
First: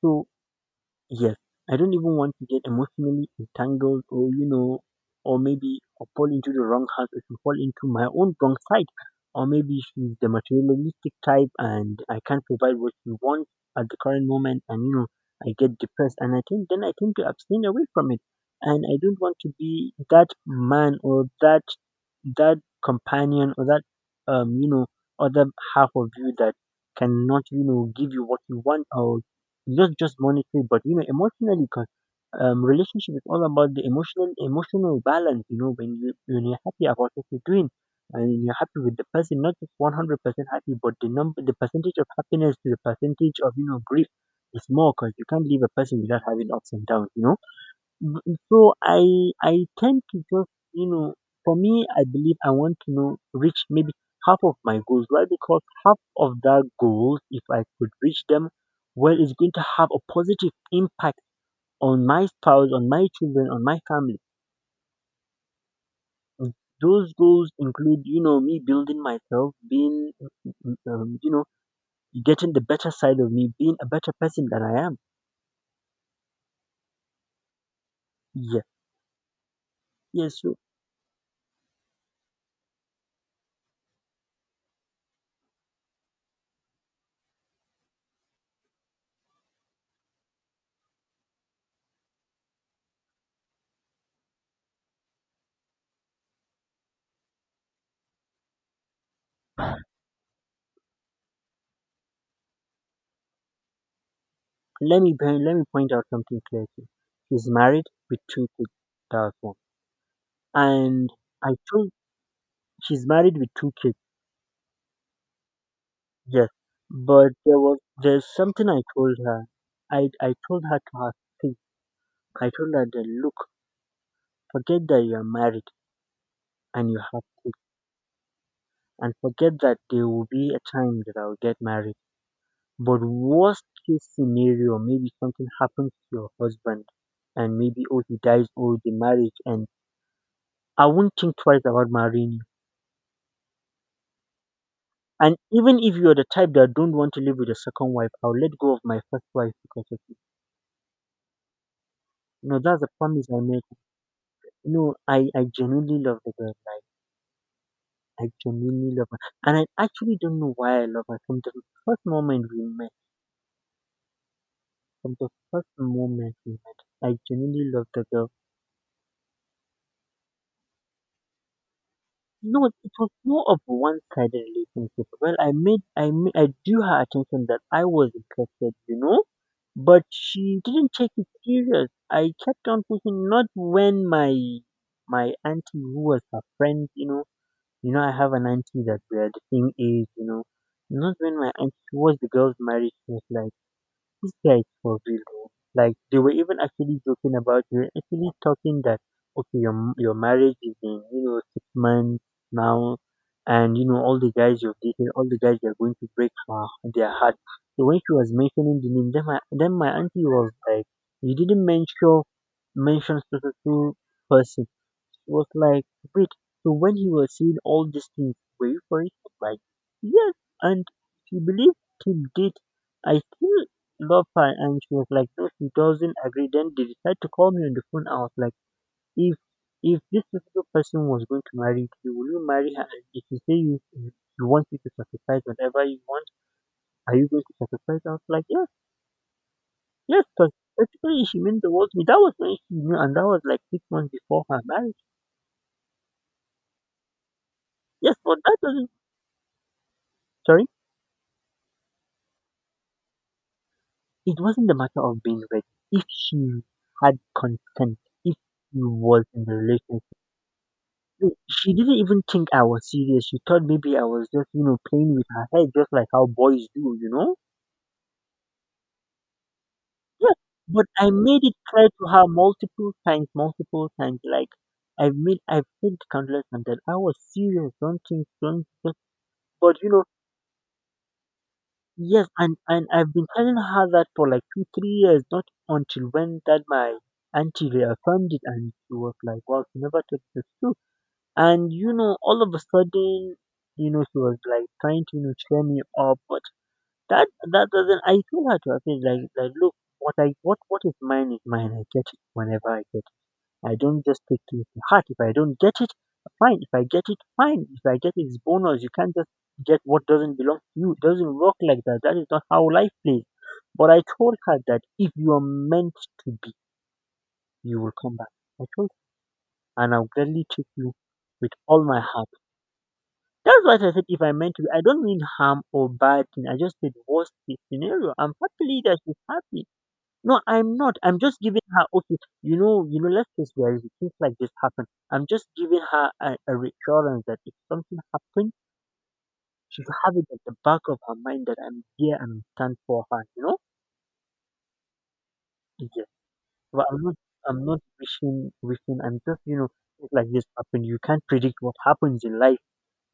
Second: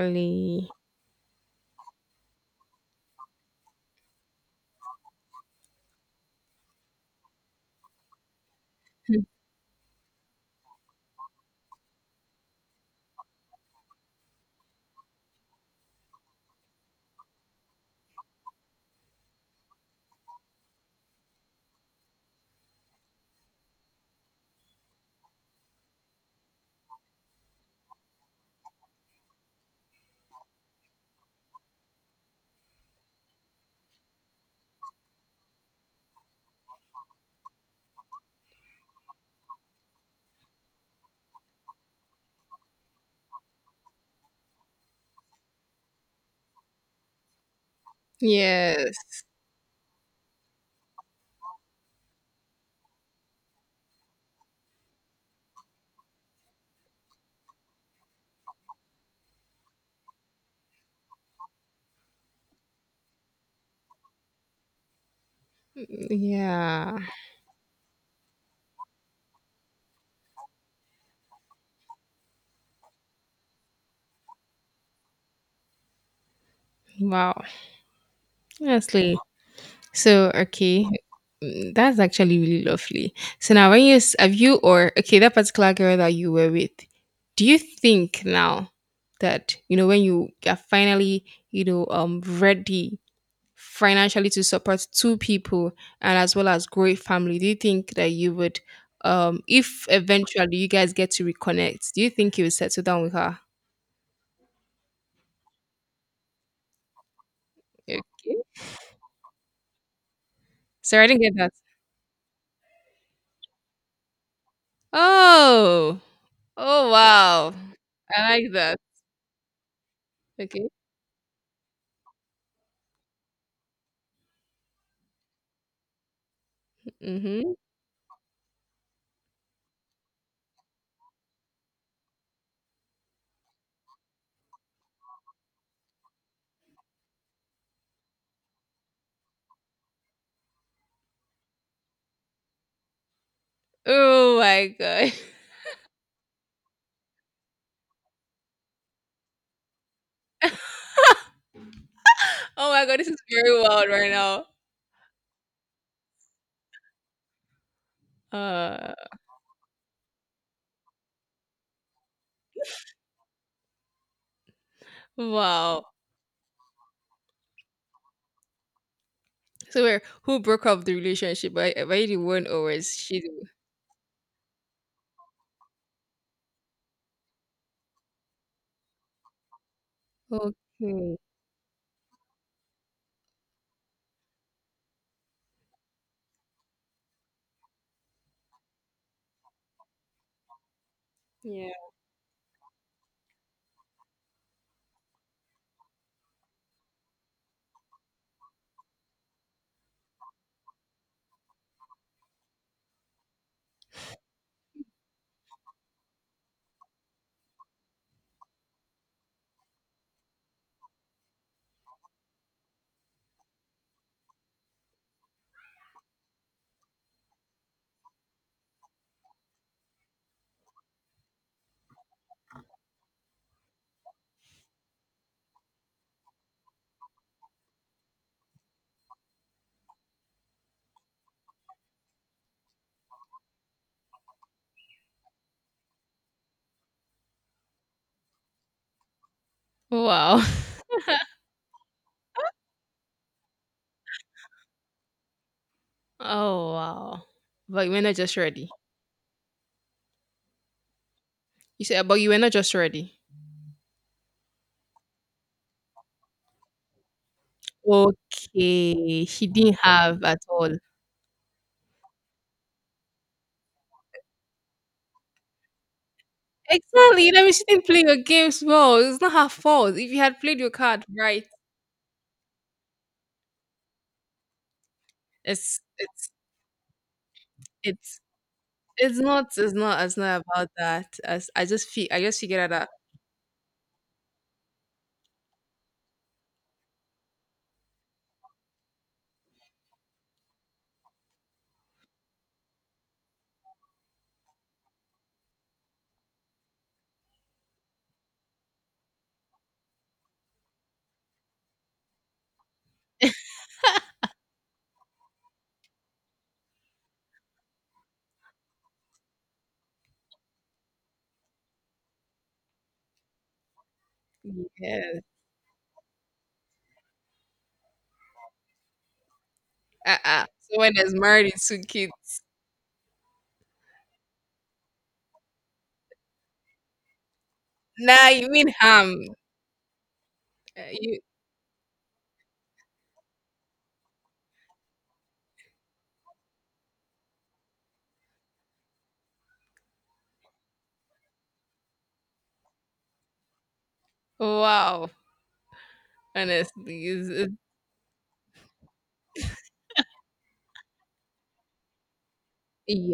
So, yes, I don't even want to get emotionally entangled, or, you know, or maybe, or fall into the wrong house, or she fall into my own wrong side. Or maybe she's the materialistic type and I can't provide what she wants at the current moment, and, you know, I get depressed and I think then I tend to abstain away from it. And I don't want to be that man, or that that companion, or that um, you know, other half of you that cannot, you know, give you what you want. Or not just monetary, but you know, emotionally, because um, relationship is all about the emotional emotional balance. You know, when you when you're happy about what you're doing, and you're happy with the person, not just one hundred percent happy, but the number, the percentage of happiness to the percentage of, you know, grief is more, because you can't leave a person without having ups and downs. You know. B- So
Yes.
I I tend to just, you know, for me, I believe I want to know reach maybe half of my goals. Why? Because half of that goals, if I could reach them, well, it's going to have a positive impact on my spouse, on my children, on my family. Mm.
Yeah.
Those goals include, you know, me building myself, being mm, mm, um, you know, getting the better side of me, being a better person than I am.
Wow.
Yeah.
Honestly, so,
Yes. So,
okay, mm, that's actually really lovely. So now, when you s- have you or okay that particular girl that you were with, do you think now that you know when you are finally you know um ready financially to support two people and as well as grow a family, do you think that you would um if eventually you guys get to reconnect, do you think you would settle down with her?
Let me point, let me point out something clearly. She's married
Okay.
with two kids. That's one.
Sorry, I
And
didn't get that.
I told, she's married with two kids.
Oh,
Yes,
oh
but
wow,
there was there's
I like
something
that.
I told her. I I told
Okay.
her to her face. I told her that, look, forget that you're married and you have
Mhm.
kids, and forget that there will be a time that I'll get married. But worst case scenario, maybe something happens to your husband, and maybe, oh, he dies, or the marriage, and I won't think twice about marrying.
Oh my god.
And even if you're the type that don't want to live with a second wife, I'll let go of my first wife because of you. You know,
Oh
that's
my
a
god, this is
promise I
very
made.
wild right now.
You know, I, I genuinely love the girl. Like, I
Uh,
genuinely love her. And I actually don't know why I love her. From the first moment we met, from the first
wow.
moment we met, I genuinely love the girl.
So where who broke up the relationship? Were were you the one or
No, it
was
was
she
more
the
of a one-sided relationship. Well, I made, I made, I drew her attention that I was interested, you know? But she didn't take
okay.
it serious. I kept on pushing, not when my my auntie who was her friend, you know, you know, I have an auntie that we are the same age, you know. Not when my auntie,
Yeah.
she was the girl's marriage, she was like, these guys for real, though. Like they were even actually joking about you, actually talking that, okay, your m- your marriage is in, you know, six months now, and you know all the guys you've dated, all the guys you're going to break her, their heart. So when she was mentioning the name, then my then my auntie was like, you didn't mention mention specific person, was like, wait, so when he was seeing all these things, were you for it? Like, yes. And she believed him, did. I still love her. And she was like, no, she doesn't agree. Then they decided to call me on the phone. I was like, if if this particular person was going to marry you, will you marry her? And if you say you, you want me to sacrifice whatever you want, are you going to sacrifice? I was like, yes, yes,
Wow.
because practically she meant the world to me. That was when she knew, and that was like six months before her marriage.
Oh wow. But you were not
Yes,
just
but that
ready.
doesn't, sorry.
You said but you were not just ready.
It wasn't a matter of being ready. If she had consent, if she
Okay.
was
She
in a
didn't
relationship,
have at all.
no, she didn't even think I was serious. She thought maybe I was just, you know, playing with her head, just like how boys do, you
Exactly.
know?
That means she didn't play your games well. It's not her fault. If you
Yeah.
had played your
But
card
I made
right,
it clear to her multiple times, multiple times. Like I've made, I've
it's
said
it's
countless times that I was serious. Don't
it's
think, don't. Just,
it's not it's
but you
not
know,
it's not about that. As I just feel I
yes.
just
and,
figured out
and
that
I've been telling her that for like two, three years, not until when that my auntie reaffirmed it and she was like, wow, she never took this too. And you know, all of a sudden, you know, she was like trying to, you know, cheer me up, but that that doesn't. I told her to her face like, like look, what I what what is mine is mine. I get it whenever I get. I don't just take things to heart. If I don't get it, fine. If I get it, fine. If I get it, it's bonus. You can't just get what doesn't belong to you. It doesn't work like that. That is not how life plays. But I told her that if
yeah,
you are meant to be, you will come back. I told her, and I'll
uh-uh.
gladly take you
Someone is married
with
to
all my
kids.
heart. That's what I said. If I meant to, be. I don't mean harm or bad thing. I just said worst case scenario.
Nah,
I'm
you mean
happy that
harm.
she's happy. No, I'm
Uh,
not. I'm
you
just giving her, okay. You know, you know. Let's face reality. Things like this happen. I'm just giving her a, a reassurance that if something happens, she'll have it at the back of her mind that I'm here and stand for her. You know.
wow.
Yes. But I'm
Honestly,
not.
is
I'm not wishing. Wishing. I'm just. You know. Things like this happen. You can't predict what happens in life.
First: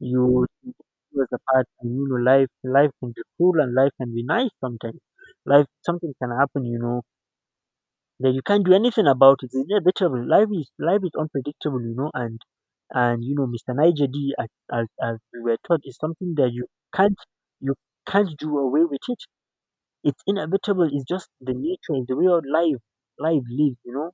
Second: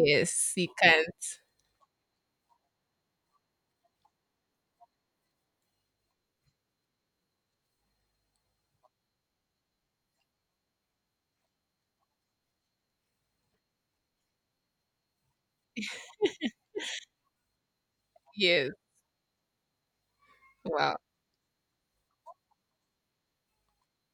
You
you can't.
was apart, and you know, life. Life can be cruel and life can be nice sometimes. Life. Something can happen. You know then you can't do anything about it. It's inevitable. Life is life is unpredictable, you know. And and you know, Mister Niger D, as, as as we were taught, is something that you can't, you can't do
Yes.
away with it. It's inevitable.
Wow.
It's just the nature, it's the way of life life lives, you know.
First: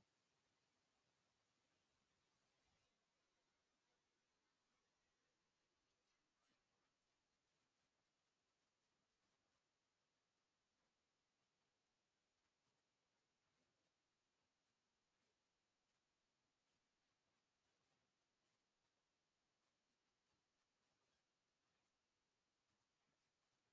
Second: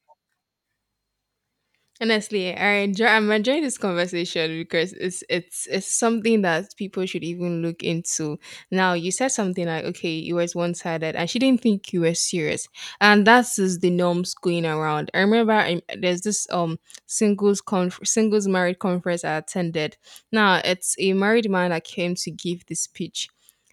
Honestly, I enjoy I'm enjoying this conversation because it's it's it's something that people should even look into. Now you said something like, okay, you was one sided and she didn't think you were serious. And that's just the norms going around. I remember um, there's this um singles conf- singles married conference I attended. Now it's a married man that came to give this speech.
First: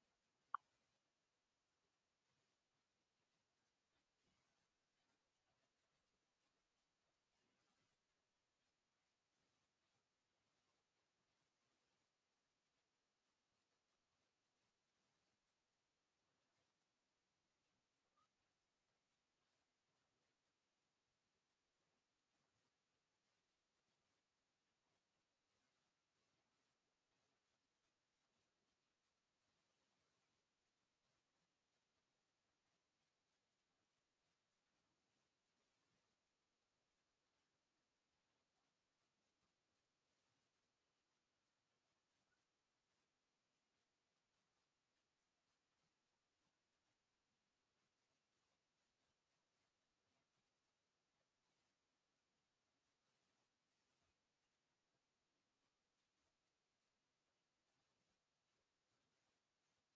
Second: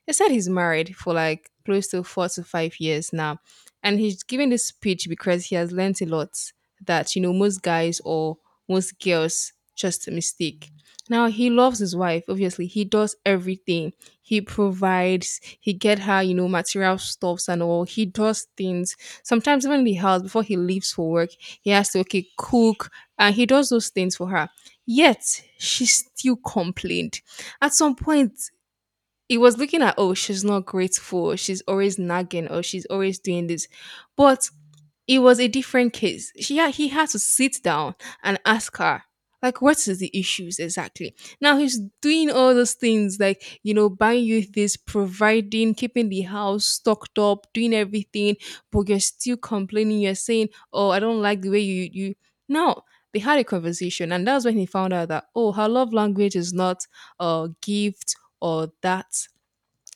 He said he's married for like close to four to five years now. And he's giving this speech because he has learned a lot that you know most guys or most girls just mistake. Now he loves his wife. Obviously, he does everything. He provides. He get her, you know, material stuffs and all. He does things. Sometimes even in the house before he leaves for work, he has to okay cook and he does those things for her. Yet she still complained. At some point, he was looking at oh she's not grateful. She's always nagging or she's always doing this. But it was a different case. She had, he had to sit down and ask her, like, what is the issues exactly? Now he's doing all those things, like, you know, buying you this, providing, keeping the house stocked up, doing everything, but you're still complaining. You're saying, oh, I don't like the way you, you. No, they had a conversation, and that's when he found out that, oh, her love language is not a gift or that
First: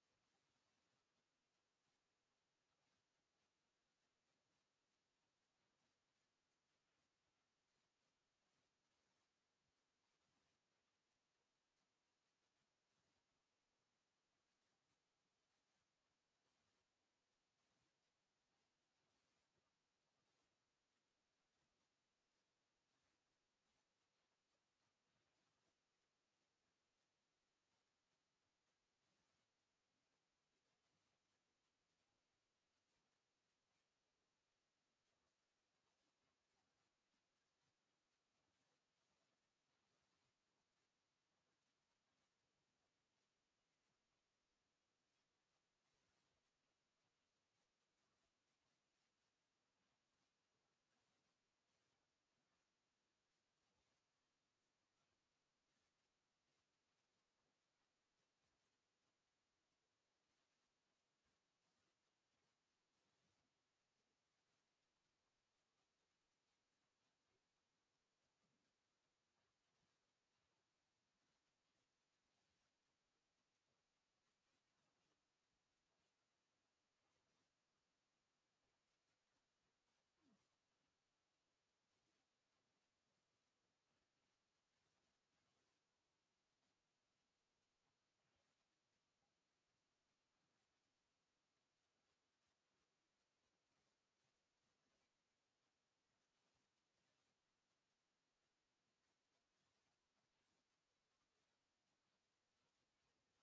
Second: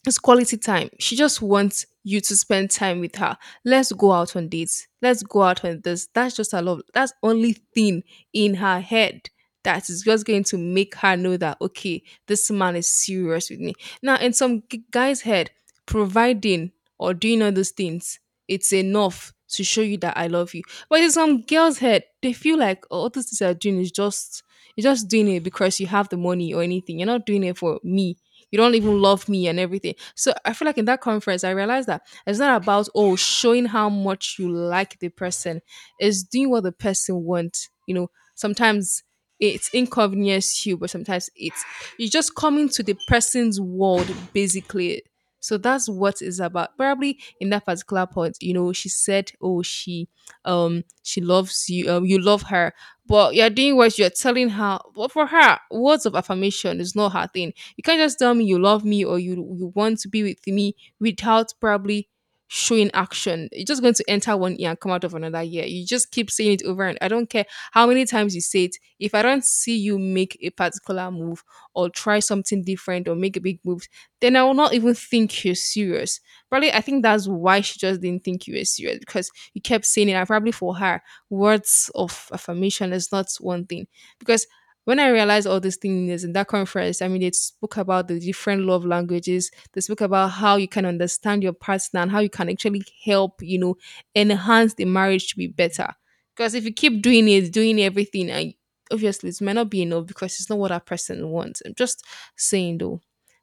it's quality time. She just wants you to spend time with her. Let's go out on dates. Let's go out on this. That's just her love. That's only thing in her head that is just going to make her know that okay, this man is serious with me. Now, in some g- guy's head, providing or doing all those things, it's enough to show you that I love you. But in some girl's head, they feel like oh, all these things you're doing is just you're just doing it because you have the money or anything. You're not doing it for me you don't even love me and everything. So I feel like in that conference, I realized that it's not about, oh, showing how much you like the person, it's doing what the person wants. You know, sometimes it's inconvenience you, but sometimes it's you're just coming to the person's world basically. So that's what it's about. Probably in that particular point, you know, she said, "Oh, she, um, she loves you. Um, you love her." But you're doing what you're telling her. But for her, words of affirmation is not her thing. You can't just tell me you love me or you you want to be with me without probably showing action. You're just going to enter one ear and come out of another ear. You just keep saying it over and I don't care how many times you say it. If I don't see you make a particular move or try something different or make a big move, then I will not even think you're serious. Probably I think that's why she just didn't think you were serious because you kept saying it. And probably for her, words of affirmation is not one thing. Because when I realized all these things in that conference, I mean, they spoke about the different love languages. They spoke about how you can understand your partner and how you can actually help, you know, enhance the marriage to be better. Because if you keep doing it, doing everything, and obviously it might not be enough because it's not what that person wants. I'm just saying though,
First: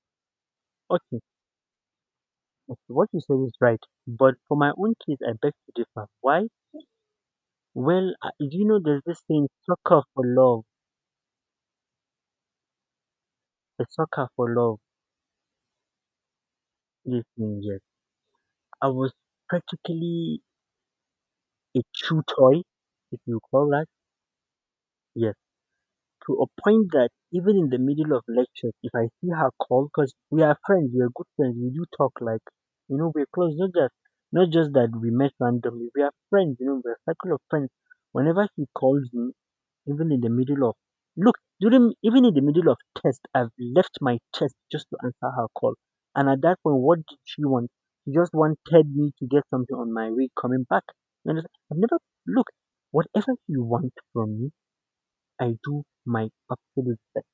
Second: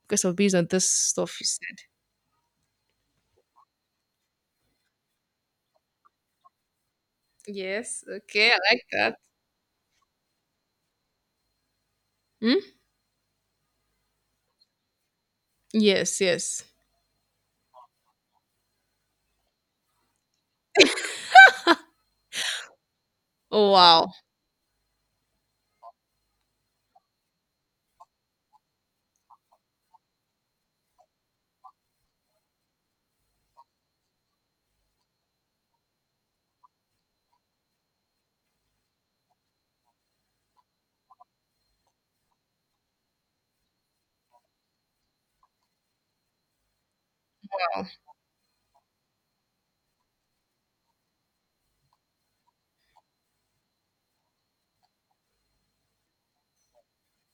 because of based on this
Okay,
stuff you said.
okay, what you said is right, but for my own case, I beg to differ. Why?
Yes.
Well, I- do
Okay. I
you know,
like
there's
that.
this thing, soccer for love,
Hmm?
the soccer for love.
Yes. Yes.
Yes, yes. I was practically a chew toy, if you call
Oh,
that.
wow.
Yes, to a point that even in the middle of lectures, if I see her call, because we are friends, we are good friends, we do talk, like, you know, we're close. Not just, not just that we met randomly. We are friends, you know, we're a circle of friends. Whenever she calls me, even in the middle of, look, during even in the middle of test, I've left my test just to answer her call. And at that point, what did she want?
Wow.
She just wanted me to get something on my way coming back. You understand? I've never, look, whatever you want from me, I do my absolute best.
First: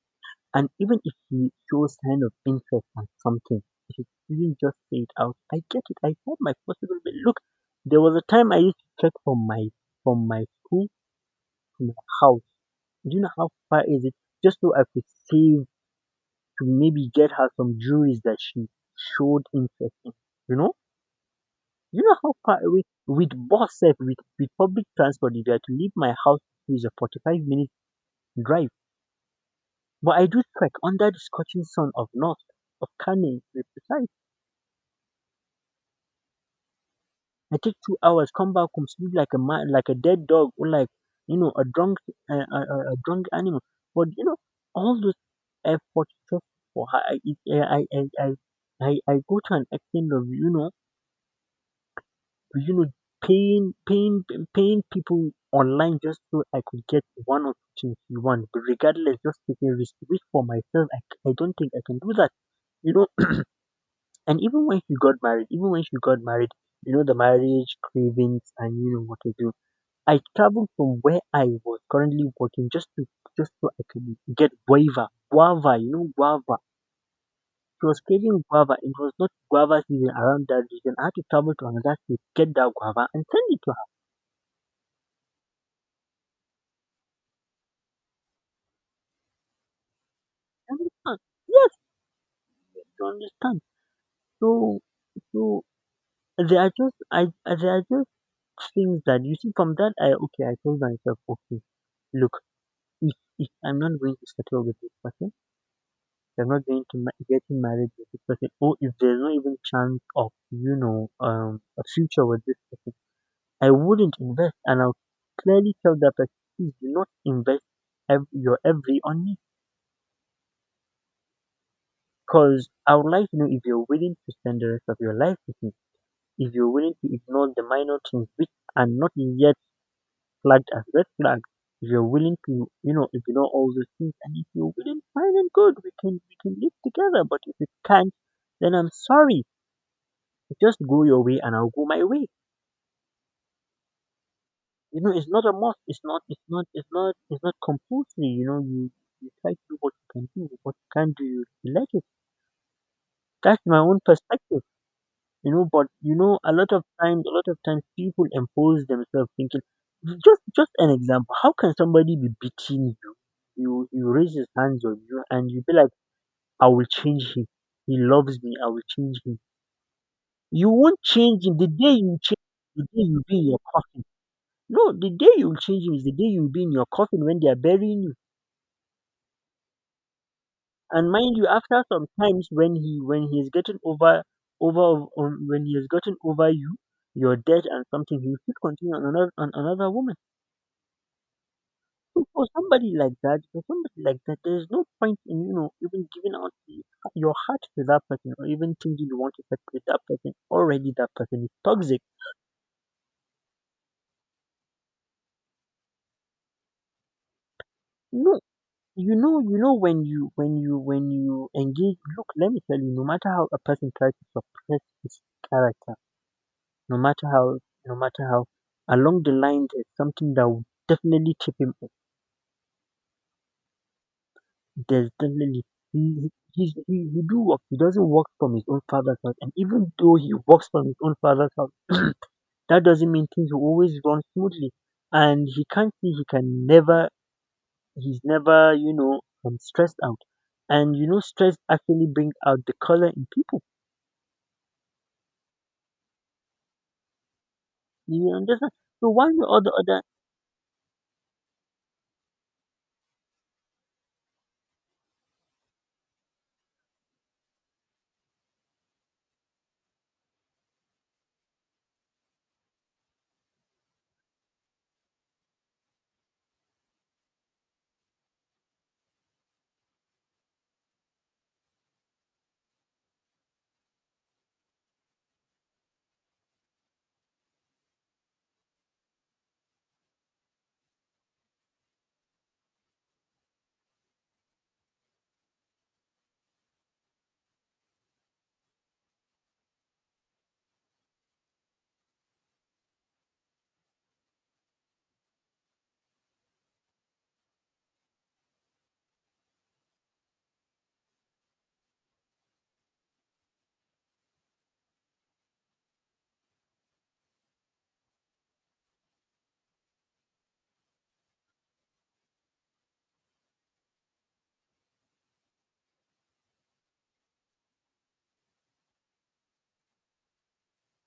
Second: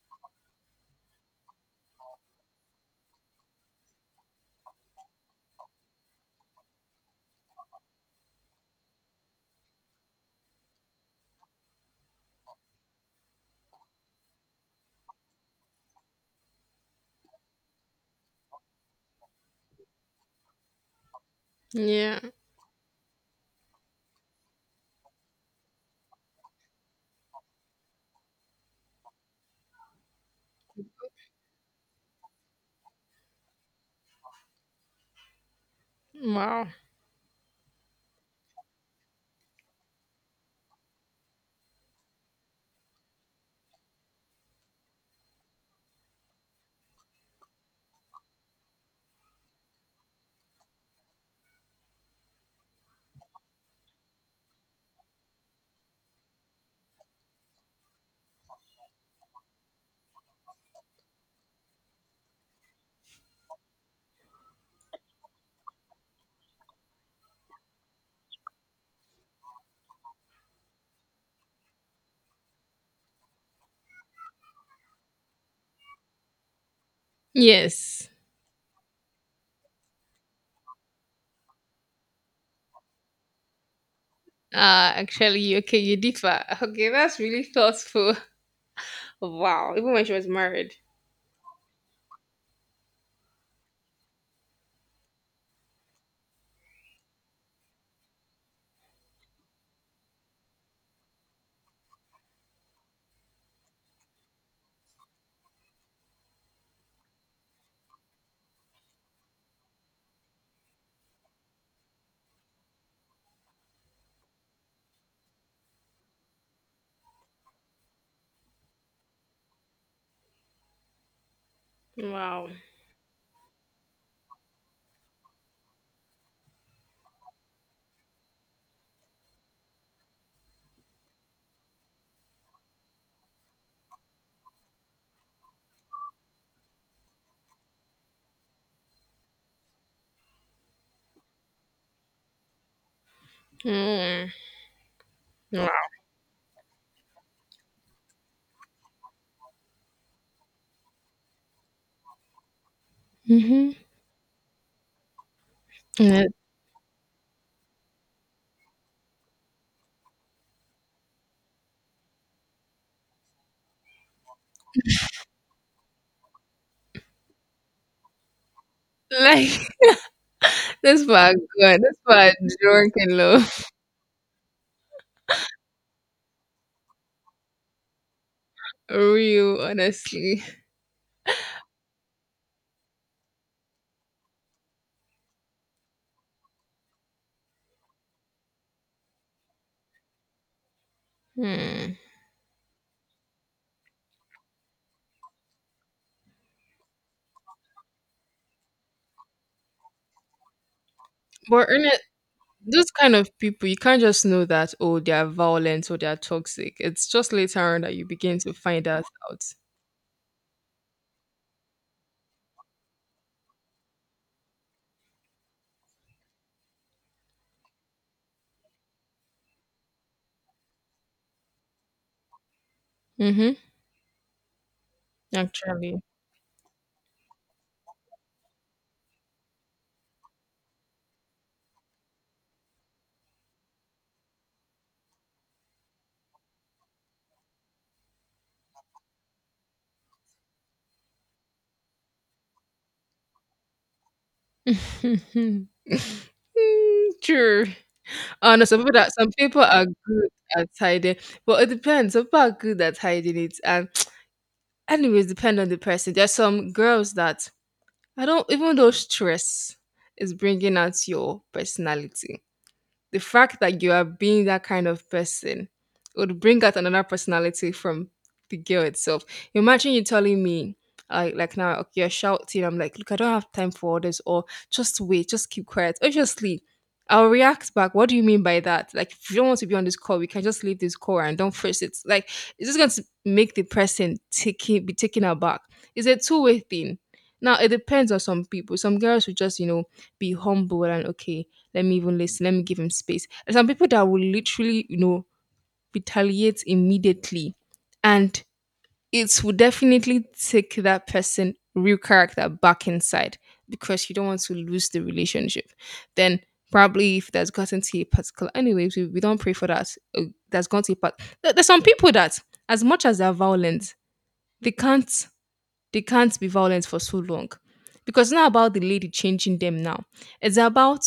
And even if he shows kind of interest on something, if he didn't just say it out, I get it. I tried my possible best. Look, there was a time I used to check from my from my school to my house. Do you know how far is it? Just so I could save to maybe get her some jewelries that she showed interest in. You know? You know
Yeah.
how far away with bus set with, with public transport, if I had to leave my house, it's a forty five minute drive. But I do trek under the scorching sun of north, of Kano to be precise.
Wow.
I take two hours, come back home, sleep like a man, like a dead dog, or like you know a drunk, uh, a, a, a drunk animal. But you know all those efforts just for her. I, it- I, I, I, I, I go to an extent of you know, you know, paying, paying, paying people online just so I could get one or two things you want. But regardless, just taking risk, risk for myself. I, c- I don't think I can do that. You know, And even when she got married, even when she got married, you know, the marriage cravings and you know what to do. I traveled from where I was currently working just to just so I could get guava. Guava, you know, guava. She was
Yes.
craving guava. It was not guava season around that region. I had to travel to another state, get that guava and send it to her.
Uh, actually, okay, you differ. Okay, that's really thoughtful. Wow, even when she was
You
married.
understand? Yes, you understand. So so they are just I they are just things that you see from that I okay, I told myself, okay, look, if if I'm not going to settle with this person. They're not going to ma- getting married with this person. Or if there's no even chance of you know um a future with this person, I wouldn't invest, and I'll clearly tell that person, please do not invest ev- your every on me.
Wow.
Because I would like to know if you're willing to spend the rest of your life with me, if you're willing to ignore the minor things which are not yet flagged as red flags, if you're willing to, you know, ignore all those things, and if you're willing, fine and good, we can we can live together. But if you can't, then I'm sorry. Just go your way and I'll go my way.
Mm,
You know, it's not a
wow.
must. It's not. It's not. It's not. It's not compulsory. You know, you you try to do what you can do. What you can do, you let it. That's
Mm-hmm.
my own perspective. You know, but you
Yeah.
know, a lot of times, a lot of times, people impose themselves thinking. Just, just an example. How can somebody be beating you? You, you raise his hands on you, and you be like, "I will change him. He loves me. I will change him."
Like,
You won't
that's far
change him the
good.
day
That's
you
far
change. The
drunk
day you be in your
love.
coffin No, the day you'll change him is the day you'll be in your coffin when they are burying you.
Real, honestly.
And mind you, after some times when he when he has gotten over over um, when he has gotten over you, your debt and something, he will still continue on another on another woman.
Hmm.
So for somebody like that, for somebody like that, there's no point in you know even giving out the- your heart to that person or even thinking you want to separate that person. Already that person is
But Ernest,
toxic.
those kind of people, you can't just know that, oh, they are violent or they are toxic. It's just later on that you begin
No,
to find that
You know,
out.
you know when you when you when you engage. Look, let me tell you. No matter how a person tries to suppress his character, no matter how, no matter how, along the line there's something that will definitely chip him up.
Mm-hmm.
There's definitely
Actually.
he he he's- he, he do work. He doesn't work from his own father's house, and even though he works from his own father's house, that doesn't mean things will always run smoothly. And he can't see he can never he's never, you know, um, stressed out. And you know, stress actually brings out the color in people.
Mm, true.
You
Oh, no,
understand?
some people
So
that some
one not
people
all the
are
other
good at hiding, but it depends. Some people are good at hiding it, and anyways, depend on the person. There's some girls that I don't, even though stress is bringing out your personality, the fact that you are being that kind of person would bring out another personality from the girl itself. Imagine you telling me, like, like now, okay, you're shouting. I'm like, look, I don't have time for all this, or just wait, just keep quiet. Obviously, I'll react back. What do you mean by that? Like, if you don't want to be on this call, we can just leave this call and don't force it. Like, it's just going to make the person take it, be taken aback. It's a two way thing. Now, it depends on some people. Some girls will just, you know, be humble and okay, let me even listen. Let me give him space. There's some people that will literally, you know, retaliate immediately. And it will definitely take that person real character back inside because you don't want to lose the relationship. Then probably if that's gotten to a particular anyways, we, we don't pray for that. uh, That's gone to a part. there- There's some people that as much as they're violent, they can't they can't be violent for so long because it's not about the lady changing them now. It's about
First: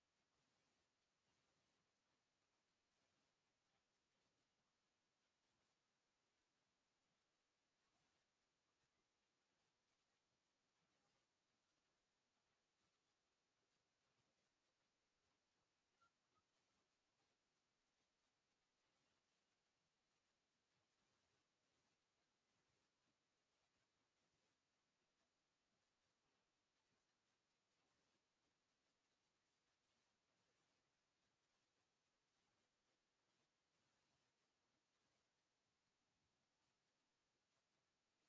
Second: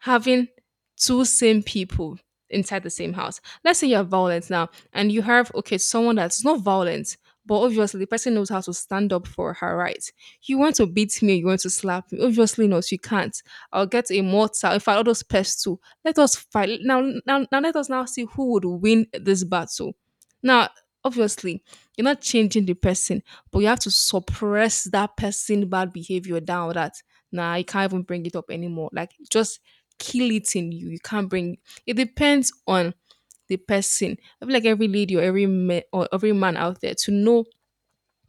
having two same people inside the same house. Let's say you're violent now and you have, okay, someone that's not violent, but obviously the person knows how to stand up for her rights. You want to beat me, you want to slap me. Obviously not, you can't. I'll get a mortar. In fact, all those pests too. Let us fight. Now, now, now let us now see who would win this battle. Now, obviously, you're not changing the person, but you have to suppress that person bad behavior down. That, nah, you can't even bring it up anymore, like just kill it in you. You can't bring It depends on the person. I feel like every lady or every man or every man out there to know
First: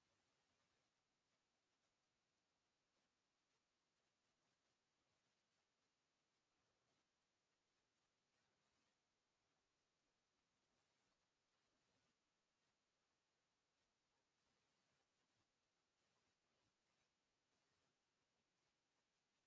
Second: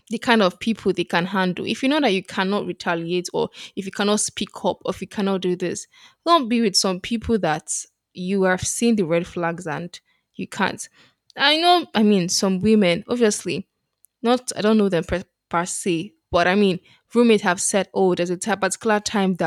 the kind of people they can handle. If you know that you cannot retaliate, or if you cannot speak up, or if you cannot do this, don't be with some people that you have seen the red flags and you can't. I know i mean some women, obviously not I don't know them per, per se, but I mean roommates have said, oh, there's a ti- particular time that